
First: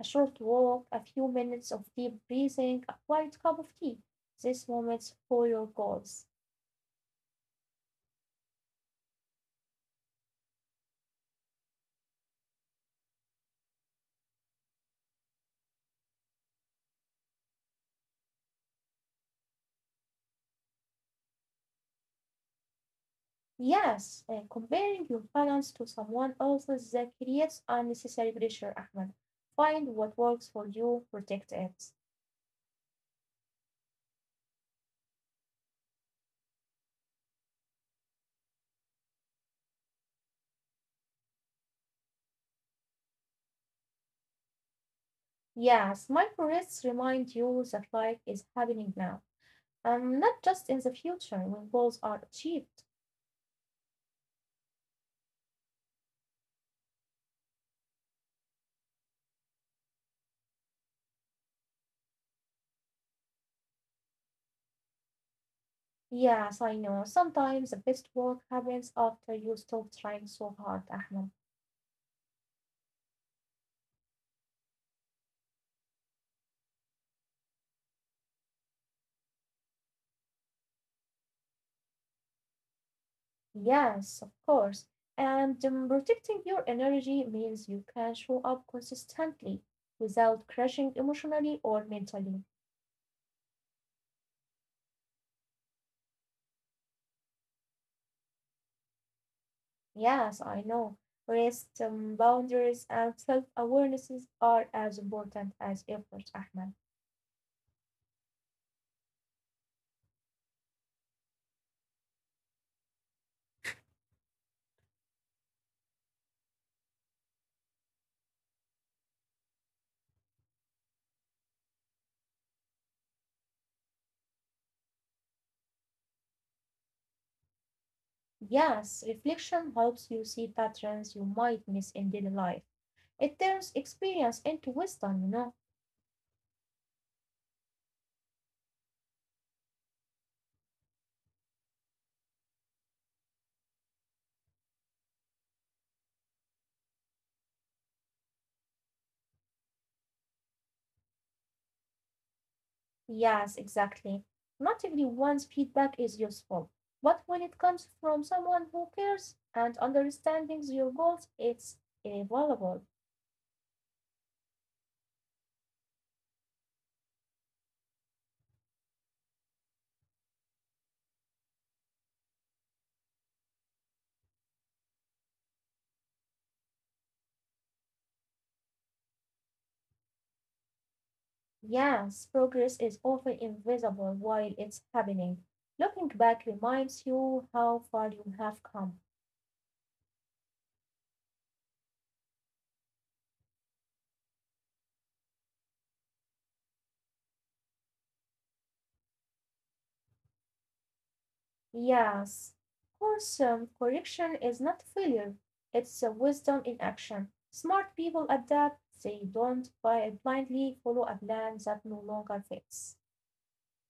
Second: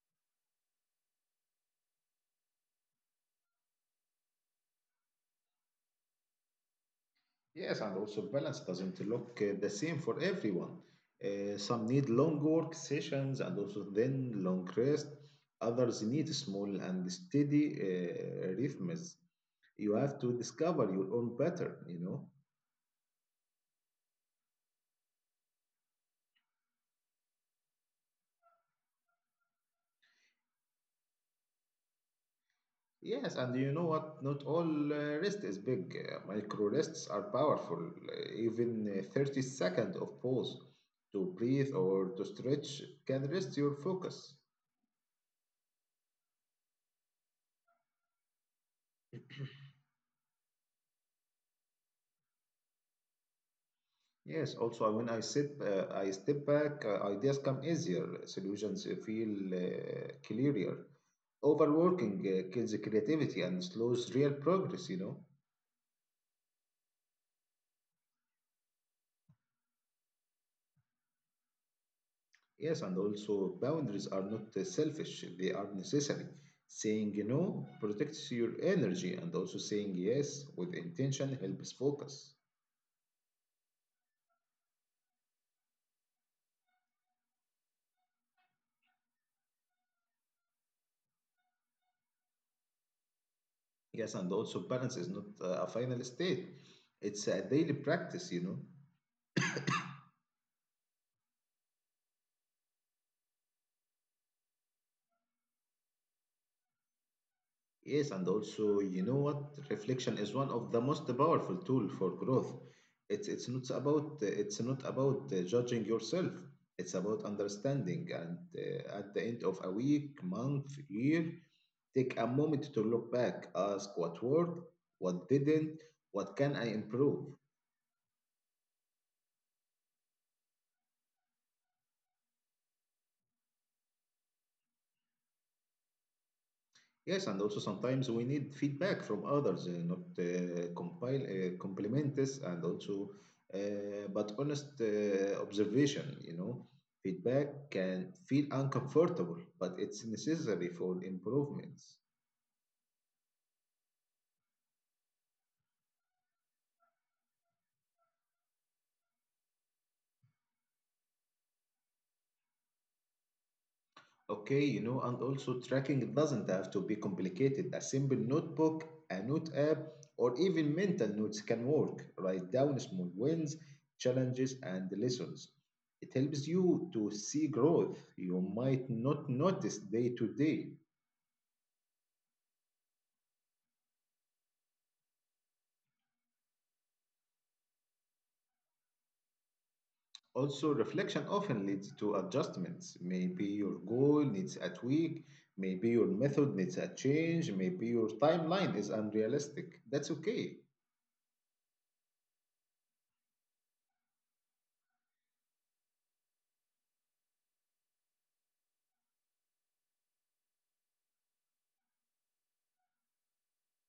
A short walk, a few minutes of deep breathing, a quiet cup of tea. These moments for your goals. Yes, and also balance doesn't look the same for everyone. Some need long work sessions and also then long rest. Others need small and steady rhythms. You have to discover your own pattern, you know. Yes, comparing your balance to someone else's that creates unnecessary pressure, Ahmed. Find what works for you, protect it. Yes, and you know what? Not all rest is big. Micro rests are powerful. Even 30 seconds of pause to breathe or to stretch can rest your focus. Yes, micro-rests remind you that life is happening now, and not just in the future when goals are achieved. Yes, also when I sit, I step back, ideas come easier, solutions feel clearer. Overworking kills creativity and slows real progress, you know. Yes, I know. Sometimes the best work happens after you stop trying so hard, Ahmed. Yes, and also boundaries are not selfish, they are necessary. Saying no protects your energy, and also saying yes with intention helps focus. Yes, of course. And protecting your energy means you can show up consistently without crashing emotionally or mentally. Yes, and also balance is not a final state, it's a daily practice, you know. Yes, I know. Rest, boundaries, and self-awarenesses are as important as effort, Ahmed. Yes, and also, you know what? Reflection is one of the most powerful tool for growth. It's not about judging yourself. It's about understanding. And at the end of a week, month, year, take a moment to look back, ask what worked, what didn't, what can I improve. Yes, reflection helps you see patterns you might miss in daily life. It turns experience into wisdom, you know. Yes, and also sometimes we need feedback from others, not compile compliments, but honest observation. You know, feedback can feel uncomfortable, but it's necessary for improvements. Yes, exactly. Not everyone's feedback is useful, but when it comes from someone who cares and understands your goals, it's invaluable. Okay, you know, and also tracking doesn't have to be complicated. A simple notebook, a note app, or even mental notes can work. Write down small wins, challenges, and lessons. It helps you to see growth you might not notice day to day. Yes, progress is often invisible while it's happening. Looking back reminds you how far you have come. Also, reflection often leads to adjustments. Maybe your goal needs a tweak, maybe your method needs a change, maybe your timeline is unrealistic. That's okay. Yes, of course, correction is not failure, it's a wisdom in action. Smart people adapt, they don't blindly follow a plan that no longer fits.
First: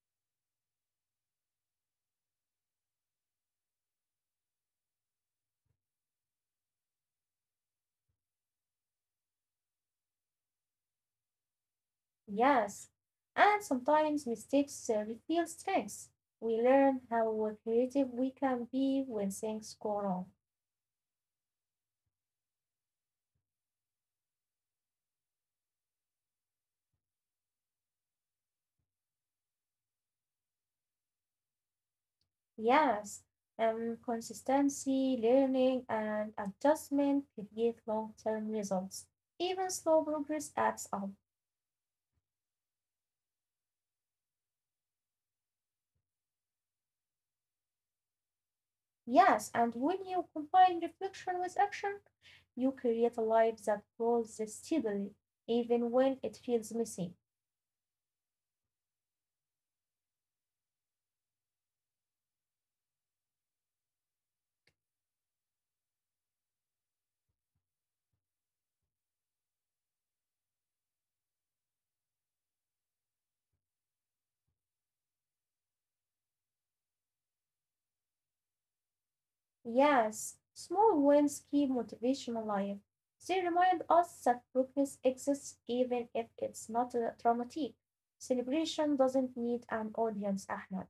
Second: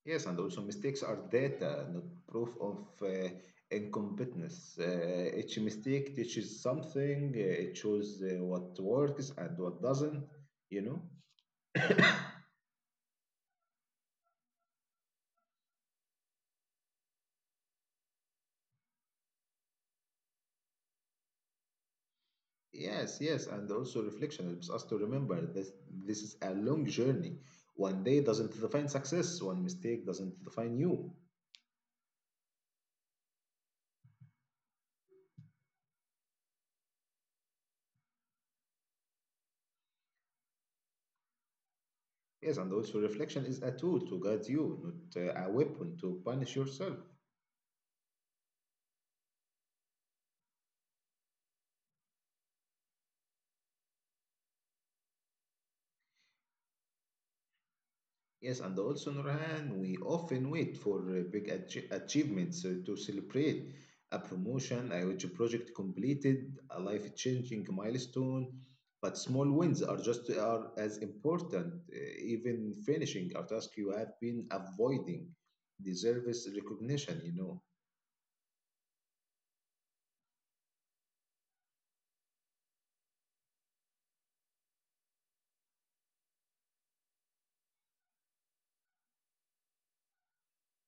Yes, and also mistakes are data, not proof of incompetence. Each mistake teaches something, it shows what works and what doesn't, you know? Yes, and sometimes mistakes reveal strengths. We learn how creative we can be when things go wrong. Yes, yes, and also reflection helps us to remember that this is a long journey. One day doesn't define success, one mistake doesn't define you. Yes, consistency, learning, and adjustment create long-term results. Even slow progress adds up. Yes, and also reflection is a tool to guide you, not a weapon to punish yourself. Yes, and when you combine reflection with action, you create a life that grows steadily, even when it feels messy. Yes, and also, Nurhan, we often wait for big achievements to celebrate a promotion, a huge project completed, a life-changing milestone. But small wins are just are as important. Even finishing a task you have been avoiding deserves recognition, you know. Yes, small wins keep motivation alive. They remind us that progress exists even if it's not dramatic. Celebration doesn't need an audience, Ahmed.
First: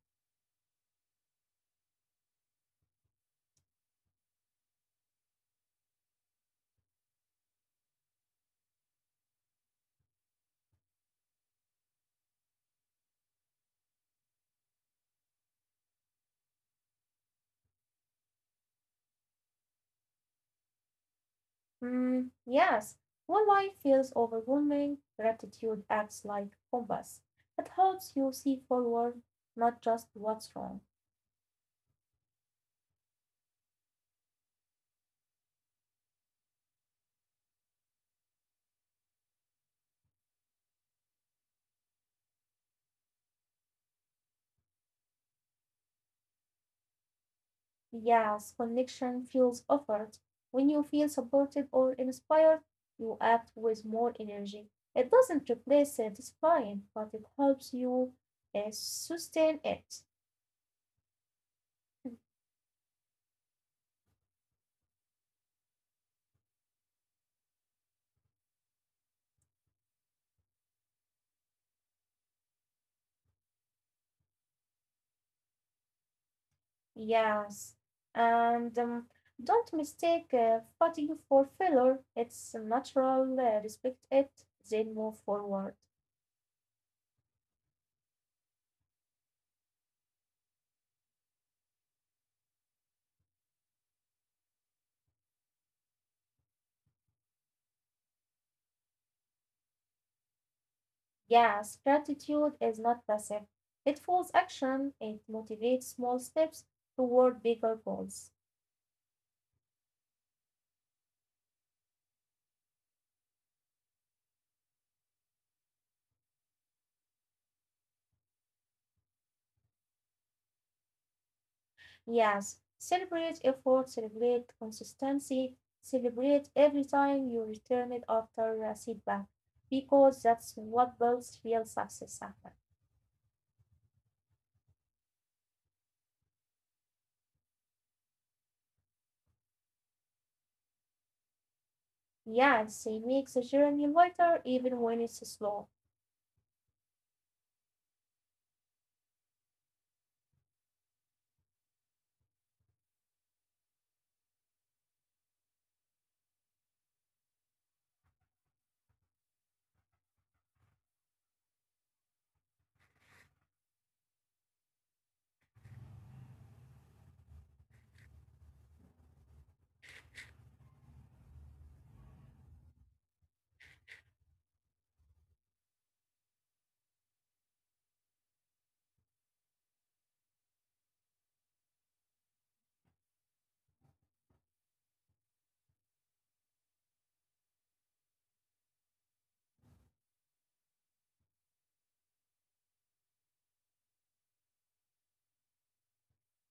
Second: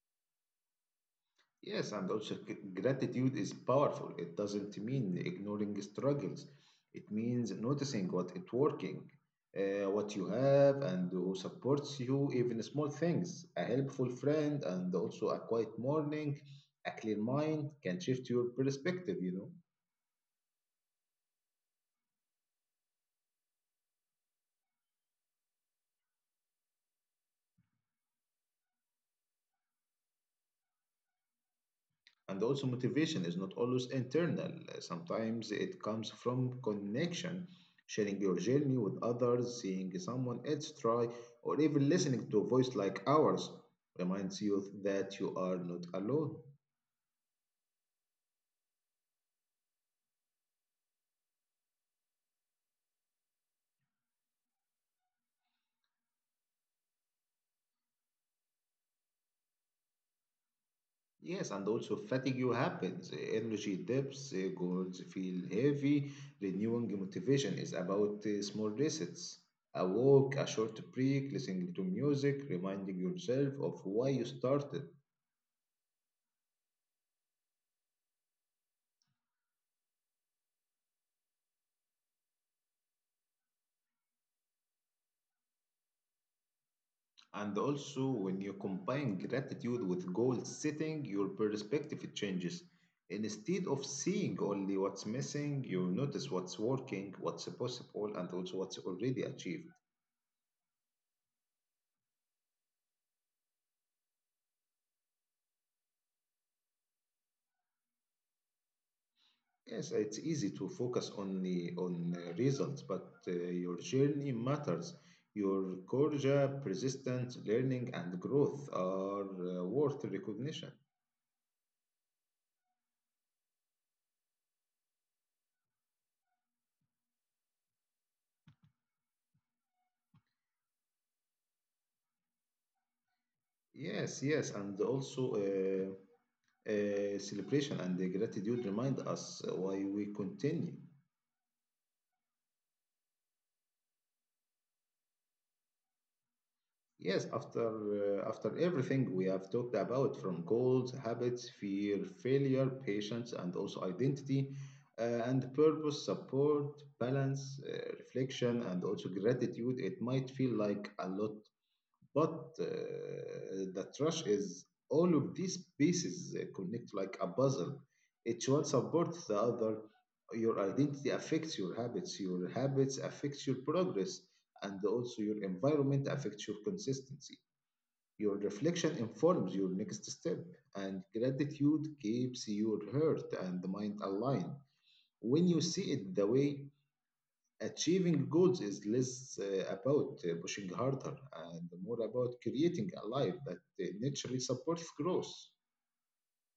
Yes, and also gratitude is powerful. It doesn't mean ignoring struggles. It means noticing what it working, what you have, and who supports you, even small things. A helpful friend and also a quiet morning, a clear mind can shift your perspective, you know. Hmm, yes, when life feels overwhelming, gratitude acts like compass. It helps you see forward, not just what's wrong. And also, motivation is not always internal. Sometimes it comes from connection, sharing your journey with others, seeing someone else try, or even listening to a voice like ours reminds you that you are not alone. Yes, connection fuels effort. When you feel supported or inspired, you act with more energy. It doesn't replace satisfying, but it helps you sustain it. Yes, and also fatigue you happens, energy dips, goals feel heavy. Renewing your motivation is about small resets. A walk, a short break, listening to music, reminding yourself of why you started. Yes, and don't mistake fatigue for failure. It's natural. Respect it, then move forward. And also, when you combine gratitude with goal setting, your perspective changes. Instead of seeing only what's missing, you notice what's working, what's possible, and also what's already achieved. Yes, gratitude is not passive. It follows action. It motivates small steps toward bigger goals. Yes, it's easy to focus only on results, but your journey matters. Your courage, persistence, learning, and growth are worth recognition. Yes, celebrate effort, celebrate consistency, celebrate every time you return it after a setback, because that's what builds real success, Ahmed. Yes, yes, and also. Celebration and the gratitude remind us why we continue. Yes, it makes the journey lighter even when it's slow. Yes, after everything we have talked about, from goals, habits, fear, failure, patience, and also identity, and purpose, support, balance, reflection, and also gratitude, it might feel like a lot. But the trash is all of these pieces connect like a puzzle. Each one supports the other. Your identity affects your habits. Your habits affects your progress, and also your environment affects your consistency. Your reflection informs your next step, and gratitude keeps your heart and mind aligned. When you see it the way achieving goals is less about pushing harder and more about creating a life that naturally supports growth.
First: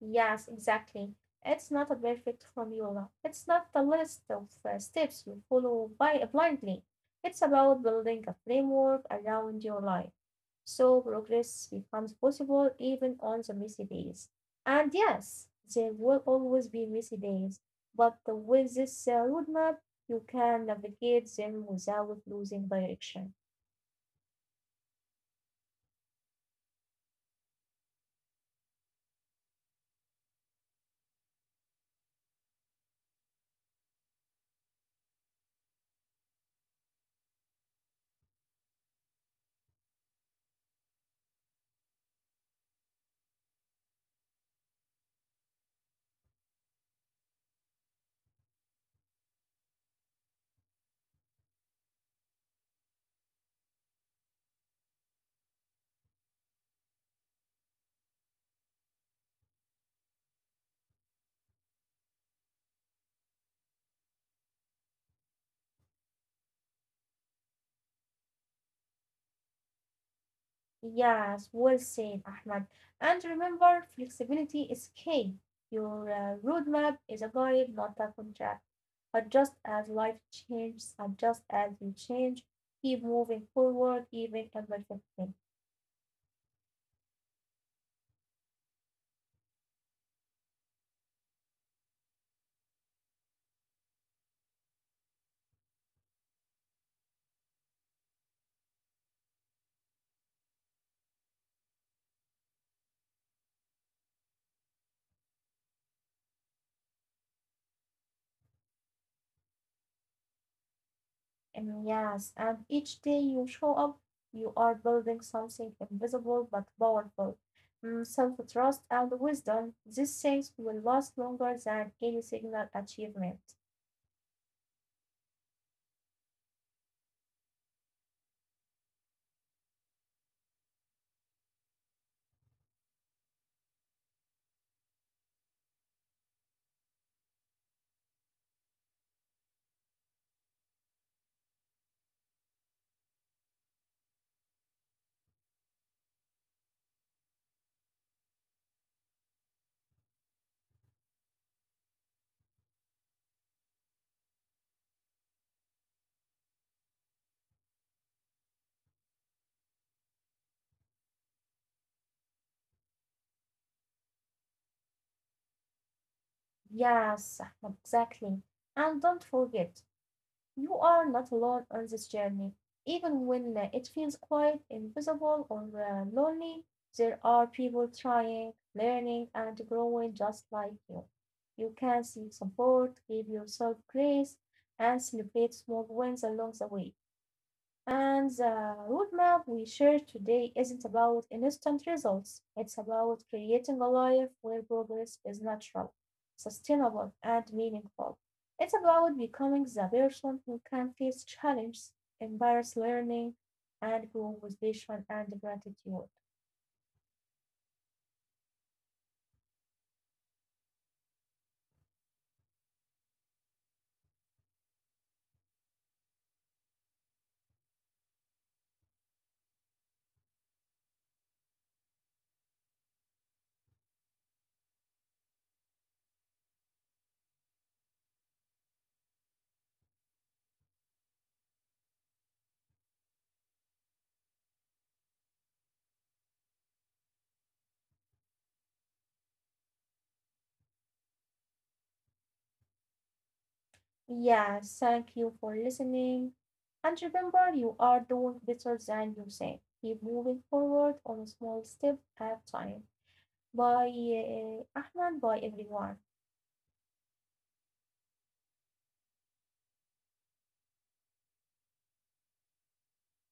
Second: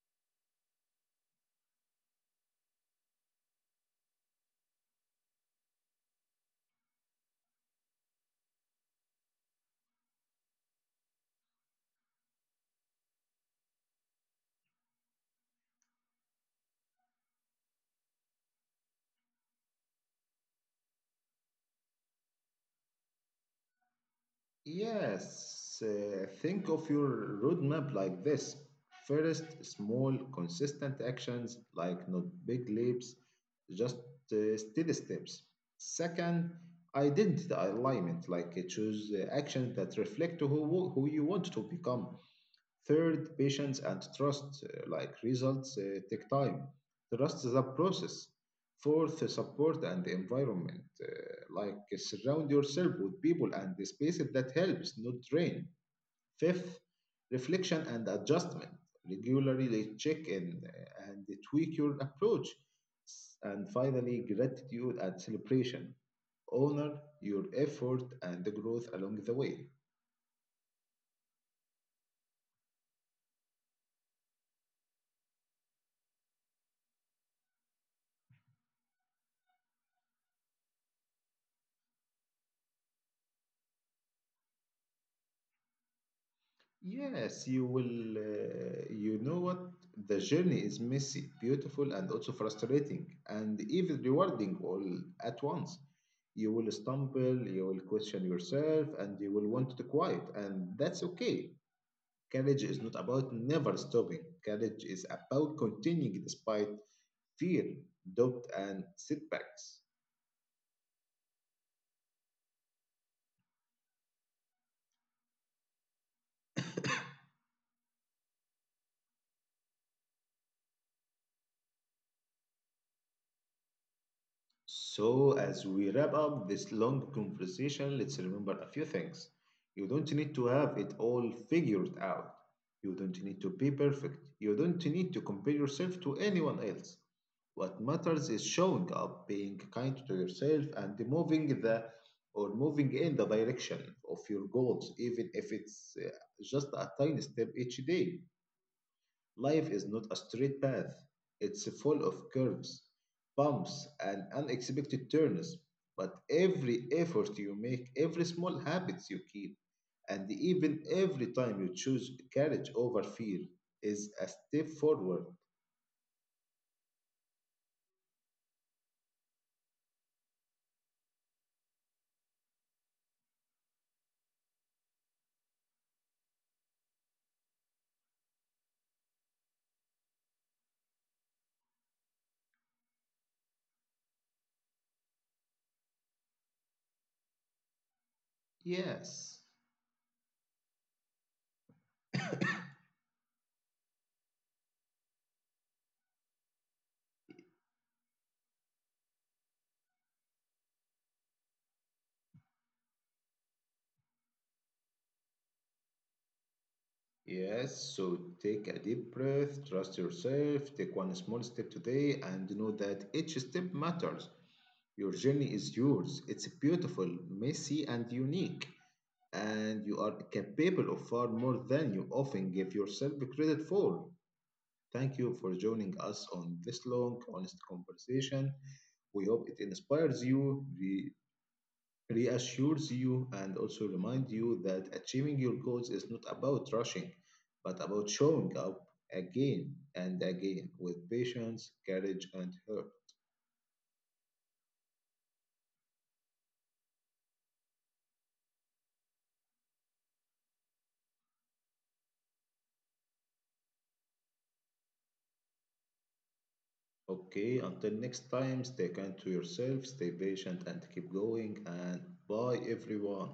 Yes, exactly. It's not a perfect formula. It's not a list of steps you follow by blindly. It's about building a framework around your life. So progress becomes possible even on the messy days. And yes, there will always be messy days, but with this roadmap, you can navigate them without losing direction. Yes, think of your roadmap like this. First, small, consistent actions, like not big leaps, just steady steps. Second, identity alignment, like choose actions that reflect who you want to become. Third, patience and trust, like results, take time. Trust the process. Fourth, support and the environment, like surround yourself with people and the spaces that helps, not drain. Fifth, reflection and adjustment. Regularly check in and tweak your approach. And finally, gratitude and celebration. Honor your effort and the growth along the way. Yes, well said, Ahmad. And remember, flexibility is key. Your roadmap is a guide, not a contract. Adjust as life changes, adjust as you change. Keep moving forward, even imperfectly. Yes, you will. You know what? The journey is messy, beautiful, and also frustrating, and even rewarding all at once. You will stumble, you will question yourself, and you will want to quiet, and that's okay. Courage is not about never stopping. Courage is about continuing despite fear, doubt, and setbacks. And yes, and each day you show up, you are building something invisible but powerful. Mm, self-trust and wisdom, these things will last longer than any single achievement. So, as we wrap up this long conversation, let's remember a few things. You don't need to have it all figured out. You don't need to be perfect. You don't need to compare yourself to anyone else. What matters is showing up, being kind to yourself, and moving in the direction of your goals, even if it's just a tiny step each day. Life is not a straight path. It's full of curves, bumps, and unexpected turns. But every effort you make, every small habits you keep, and even every time you choose courage over fear is a step forward. Yes, Ahmed, exactly. And don't forget, you are not alone on this journey. Even when it feels quite invisible or lonely, there are people trying, learning, and growing just like you. You can seek support, give yourself grace, and celebrate small wins along the way. And the Yes. roadmap we shared today isn't about instant results. It's about creating a life where progress is natural, sustainable, and meaningful. It's about becoming the person who can face challenges, embrace learning, and grow with vision and gratitude. Yes, so take a deep breath, trust yourself, take one small step today, and know that each step matters. Your journey is yours. It's beautiful, messy, and unique. And you are capable of far more than you often give yourself credit for. Thank you for joining us on this long, honest conversation. We hope it inspires you, reassures you and also reminds you that achieving your goals is not about rushing, but about showing up again and again with patience, courage, and hope. Yeah, thank you for listening. And remember, you are doing better than you think. Keep moving forward on a small step at a time. Bye, Ahmed. Bye, everyone. Okay, until next time, stay kind to yourself, stay patient, and keep going. And bye, everyone.